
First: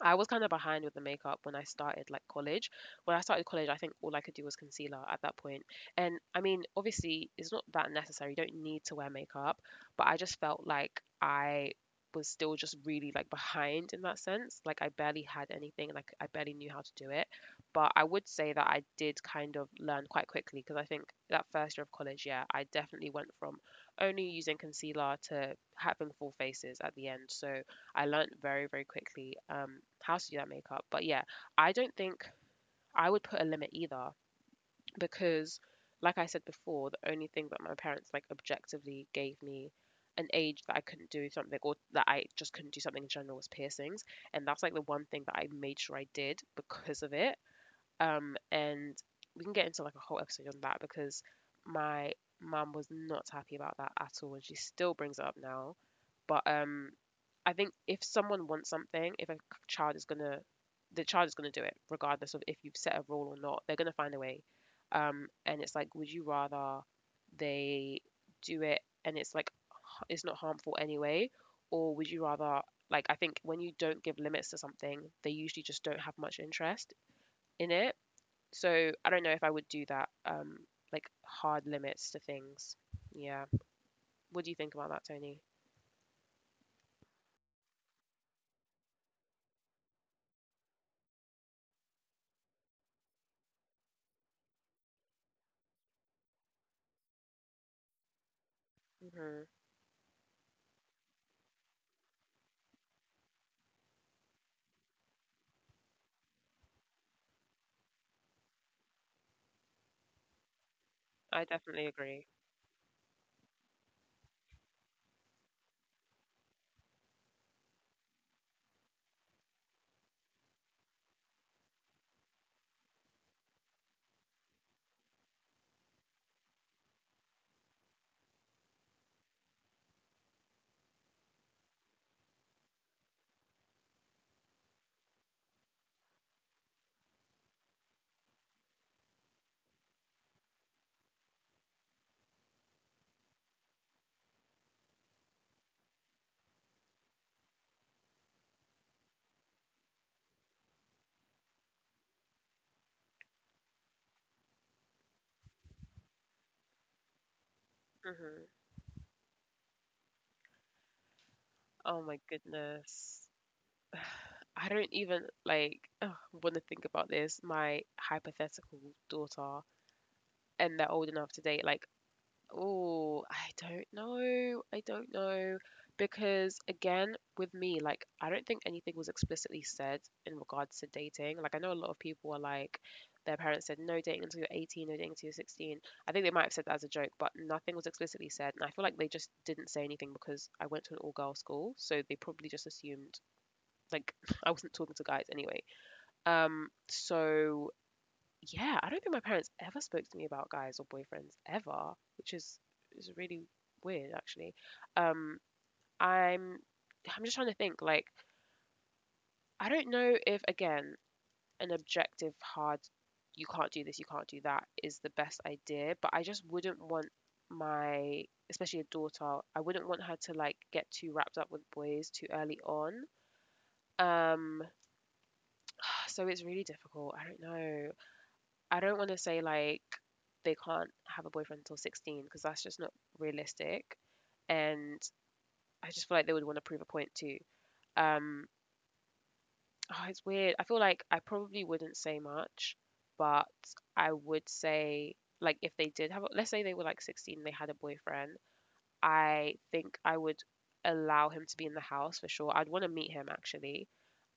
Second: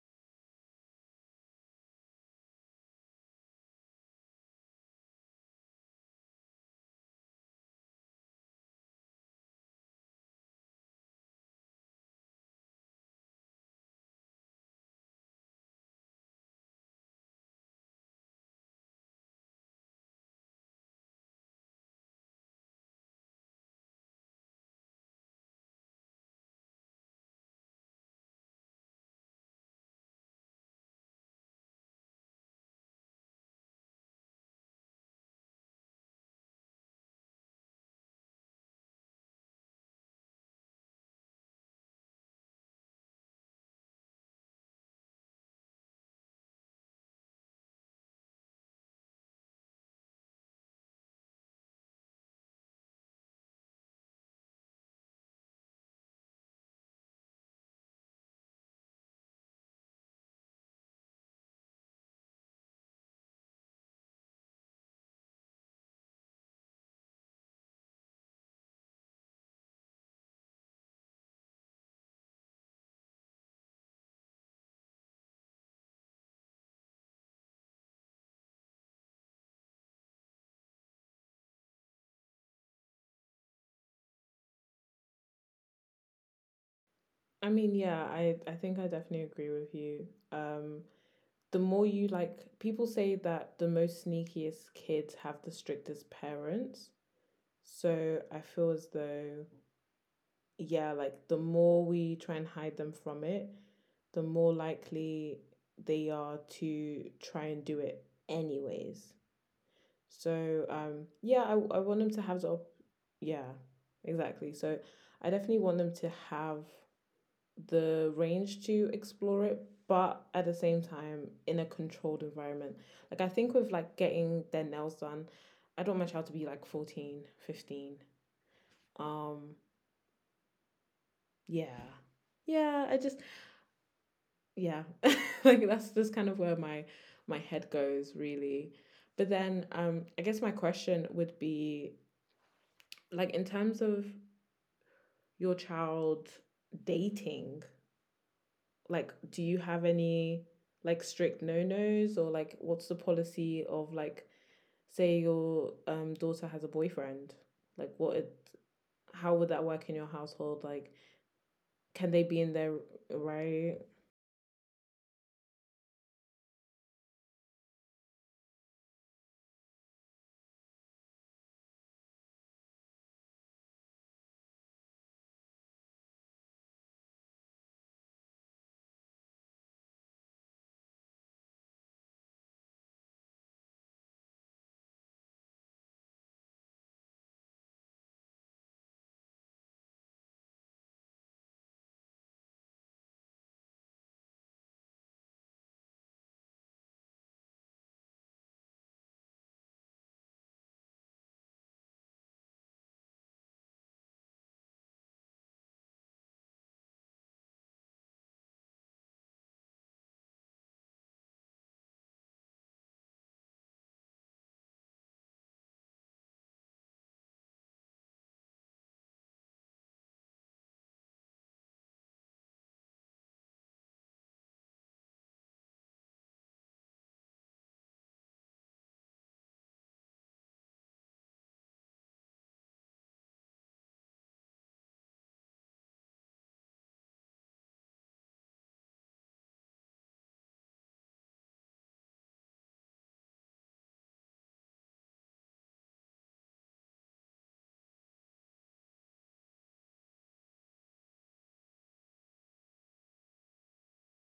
S2: I was kind of behind with the makeup when I started like college. When I started college, I think all I could do was concealer at that point. And I mean, obviously, it's not that necessary. You don't need to wear makeup, but I just felt like I was still just really like behind in that sense. Like I barely had anything, like I barely knew how to do it. But I would say that I did kind of learn quite quickly because I think that first year of college, yeah, I definitely went from only using concealer to having full faces at the end. So I learned very, very quickly how to do that makeup. But yeah, I don't think I would put a limit either because, like I said before, the only thing that my parents like objectively gave me an age that I couldn't do something or that I just couldn't do something in general was piercings. And that's like the one thing that I made sure I did because of it. And we can get into like a whole episode on that because my mum was not happy about that at all and she still brings it up now. But I think if someone wants something, if a child is gonna, the child is gonna do it, regardless of if you've set a rule or not. They're gonna find a way. And it's like, would you rather they do it and it's like it's not harmful anyway, or would you rather like I think when you don't give limits to something, they usually just don't have much interest in it. So I don't know if I would do that. Like hard limits to things. Yeah. What do you think about that, Tony?
S1: I mean, yeah, I think I definitely agree with you. Um the more you like People say that the most sneakiest kids have the strictest parents. So I feel as
S2: Hmm.
S1: though, yeah, like the more we try and hide them from it, the more likely they are to try and do it anyways. So yeah,
S2: I
S1: I
S2: definitely
S1: want them to
S2: agree.
S1: have. Yeah, exactly. So I definitely want them to have the range to explore it, but at the same time in a controlled environment. Like I think with like getting their nails done, I don't my child to be like 14, 15. Um yeah. Yeah, I just, yeah. Like, that's just kind of where my head goes really. But then I guess my question would be, like, in terms of your child dating, like, do you have any, like, strict no-nos? Or like, what's the policy of, like, say your daughter has a boyfriend, like,
S2: Hmm.
S1: how would that work in your household? Like,
S2: Oh
S1: can
S2: my
S1: they be in there,
S2: goodness.
S1: right?
S2: I don't even like want to think about this. My hypothetical daughter and they're old enough to date. Like, oh, I don't know. I don't know. Because again, with me, like, I don't think anything was explicitly said in regards to dating. Like, I know a lot of people are like, their parents said, no dating until you're 18, no dating until you're 16. I think they might have said that as a joke, but nothing was explicitly said. And I feel like they just didn't say anything because I went to an all girl school. So they probably just assumed like I wasn't talking to guys anyway. So yeah, I don't think my parents ever spoke to me about guys or boyfriends ever, which is really weird actually. Um, I'm I'm just trying to think like I don't know if again an objective hard you can't do this, you can't do that is the best idea, but I just wouldn't want my especially a daughter, I wouldn't want her to like get too wrapped up with boys too early on. Um so it's really difficult. I don't know. I don't want to say like they can't have a boyfriend until 16 because that's just not realistic. And I just feel like they would want to prove a point too. Um, oh, it's weird. I feel like I probably wouldn't say much, but I would say like if they did have, a, let's say they were like 16, they had a boyfriend. I think I would allow him to be in the house for sure. I'd want to meet him actually,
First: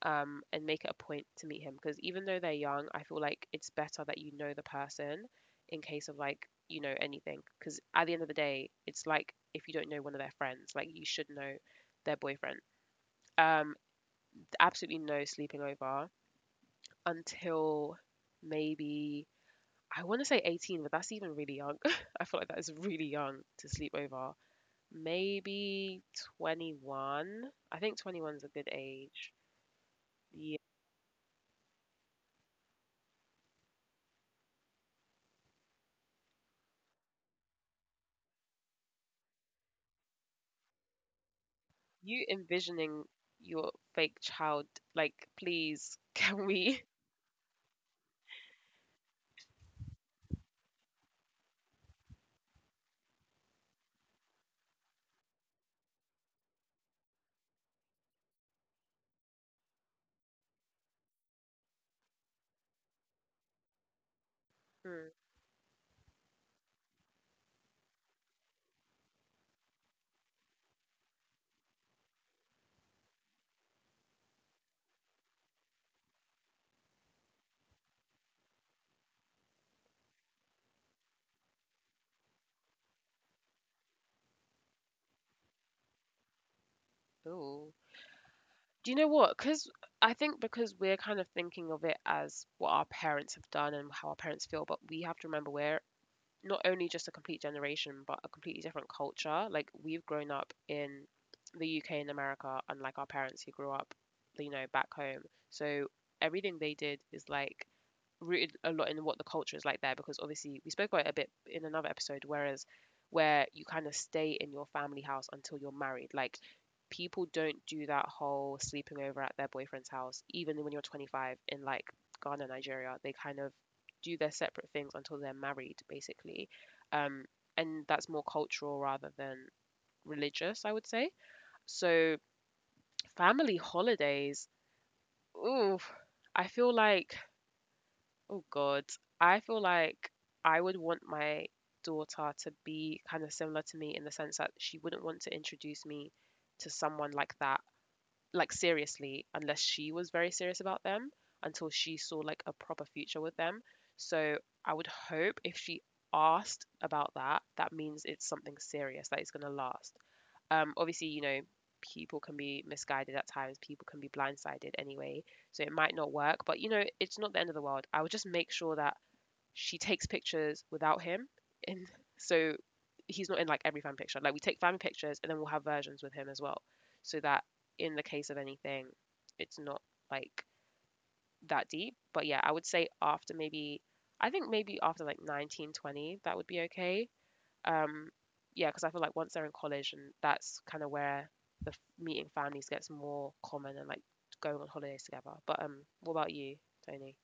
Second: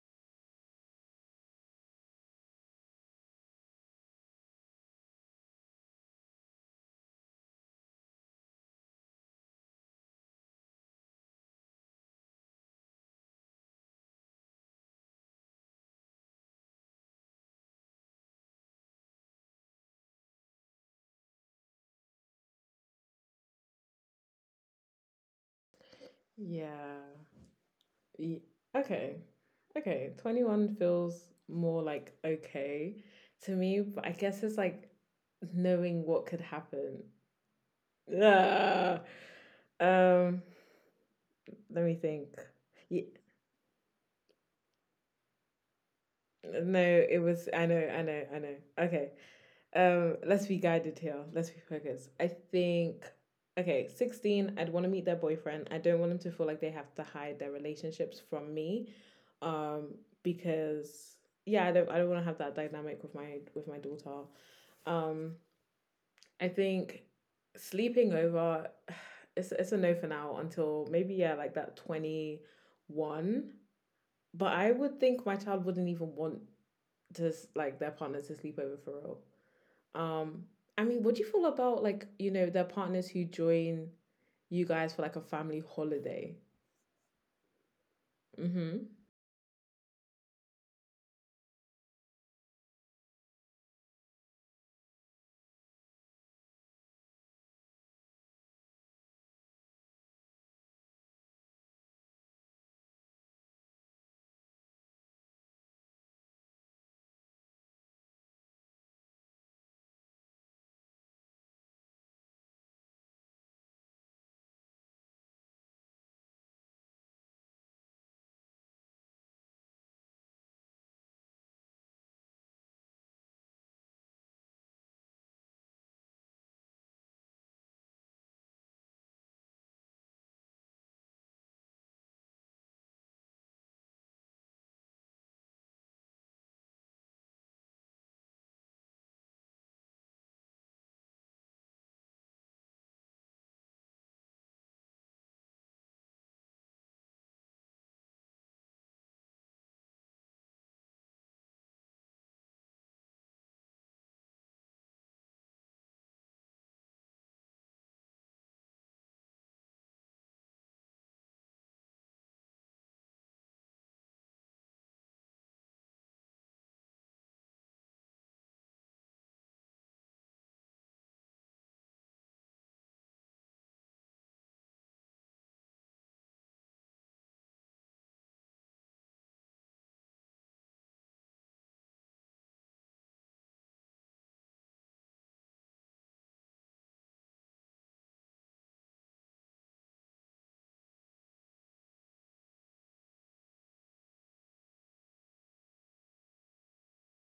S2: and make it a point to meet him because even though they're young, I feel like it's better that you know the person in case of like, you know, anything. Because at the end of the day, it's like if you don't know one of their friends, like you should know their boyfriend. Um, Absolutely no sleeping over until maybe I want to say 18, but that's even really young. I feel like that is really young to sleep over. Maybe
S1: Yeah.
S2: 21. I think 21's
S1: Ye-
S2: a good
S1: okay,
S2: age.
S1: okay,
S2: Yeah.
S1: 21 feels more like okay to me, but I guess it's like knowing what could happen. Ah. um let me
S2: You
S1: think.
S2: envisioning your fake child, like, please, can
S1: No,
S2: we?
S1: it was. I know, I know, I know. Okay. Let's be guided here. Let's be focused, I think. Okay, 16. I'd want to meet their boyfriend. I don't want them to feel like they have to hide their relationships from me, um, because yeah, I don't want to have that dynamic with my daughter.
S2: Mm.
S1: Um, I think sleeping over. It's a no for now until maybe, yeah, like, that 21. But I would think my child wouldn't even want to like their partners to sleep over for real. Um, I mean, what do you feel about like you know their partners who join you guys for like a family holiday?
S2: Ooh.
S1: Mm-hmm.
S2: Do you know what? Because I think because we're kind of thinking of it as what our parents have done and how our parents feel, but we have to remember we're not only just a complete generation, but a completely different culture. Like we've grown up in the UK and America, unlike our parents who grew up, you know, back home. So everything they did is like rooted a lot in what the culture is like there because obviously we spoke about it a bit in another episode whereas where you kind of stay in your family house until you're married like people don't do that whole sleeping over at their boyfriend's house even when you're 25 in like Ghana, Nigeria. They kind of do their separate things until they're married basically, um and that's more cultural rather than religious I would say. So family holidays, ooh, I feel like, oh God, I feel like I would want my daughter to be kind of similar to me in the sense that she wouldn't want to introduce me to someone like that, like seriously, unless she was very serious about them, until she saw like a proper future with them. So I would hope if she asked about that, that means it's something serious that is going to last. Obviously, you know, people can be misguided at times, people can be blindsided anyway, so it might not work. But you know, it's not the end of the world. I would just make sure that she takes pictures without him, and so he's not in like every fan picture. Like we take fan pictures, and then we'll have versions with him as well, so that in the case of anything, it's not like that deep. But yeah, I would say after maybe, I think maybe after like 1920, that would be okay. um yeah, because I feel like once they're in college and that's kind of where the meeting families gets more common and like going on holidays together. But what about you, Tony?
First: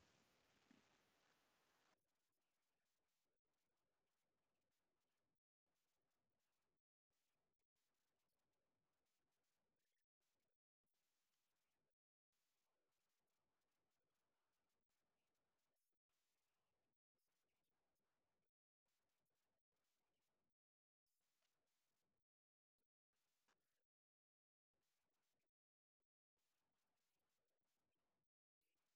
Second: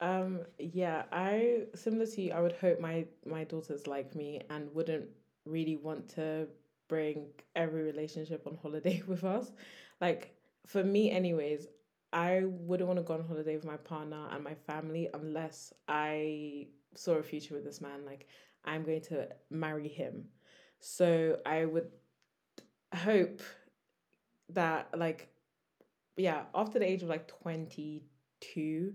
S1: Yeah, I similar to you, I would hope my daughter's like me and wouldn't really want to bring every relationship on holiday with us. Like for me anyways, I wouldn't want to go on holiday with my partner and my family unless I saw a future with this man. Like I'm going to marry him. So I would hope that like, yeah, after the age of like 22,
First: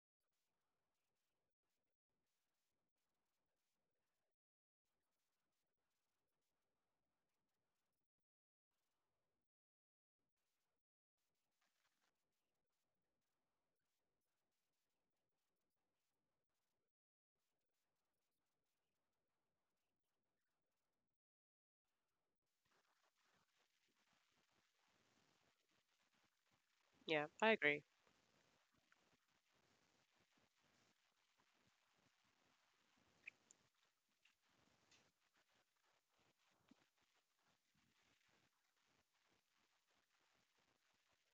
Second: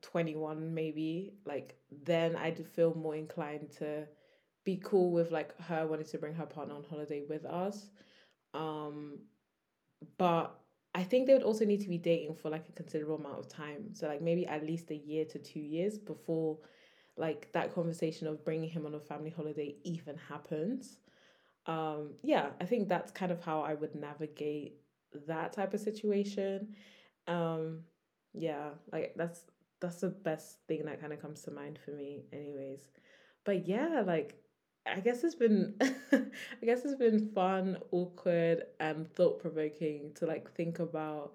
S1: 21 maybe, like then I'd feel more inclined to be cool with like her wanting to bring her partner on holiday with us. um but I think they would also need to be dating for like a considerable amount of time, so like maybe at least a year to 2 years, before like that conversation of bringing him on a family holiday even happens. Yeah, I think that's kind of how I would navigate that type of situation.
S2: Yeah, I
S1: um
S2: agree.
S1: yeah, like, that's the best thing that kind of comes to mind for me anyways. But yeah, like, I guess it's been I guess it's been fun, awkward, and thought provoking to like think about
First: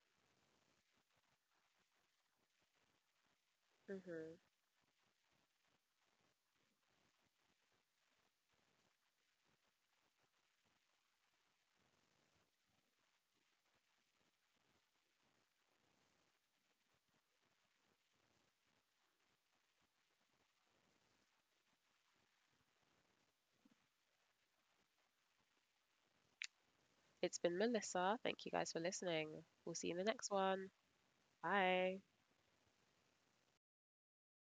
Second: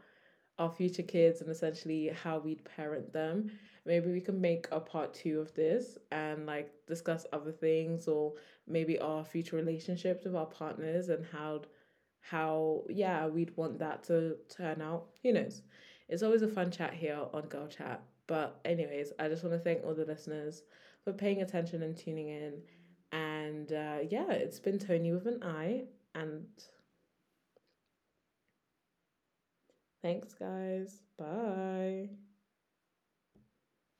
S1: our future kids and essentially how we'd parent them. Maybe we
S2: Hmm.
S1: can make a part two of this and like discuss other things, or maybe our future relationships with our partners and how, yeah, we'd want that to turn out. Who knows? It's always a fun chat here on Girl Chat. But anyways, I just want to thank all the listeners for paying attention and tuning in. And yeah, it's been Tony with an I. And
S2: It's been Melissa. Thank you guys for listening. We'll see you in the next
S1: thanks,
S2: one.
S1: guys.
S2: Bye.
S1: Bye.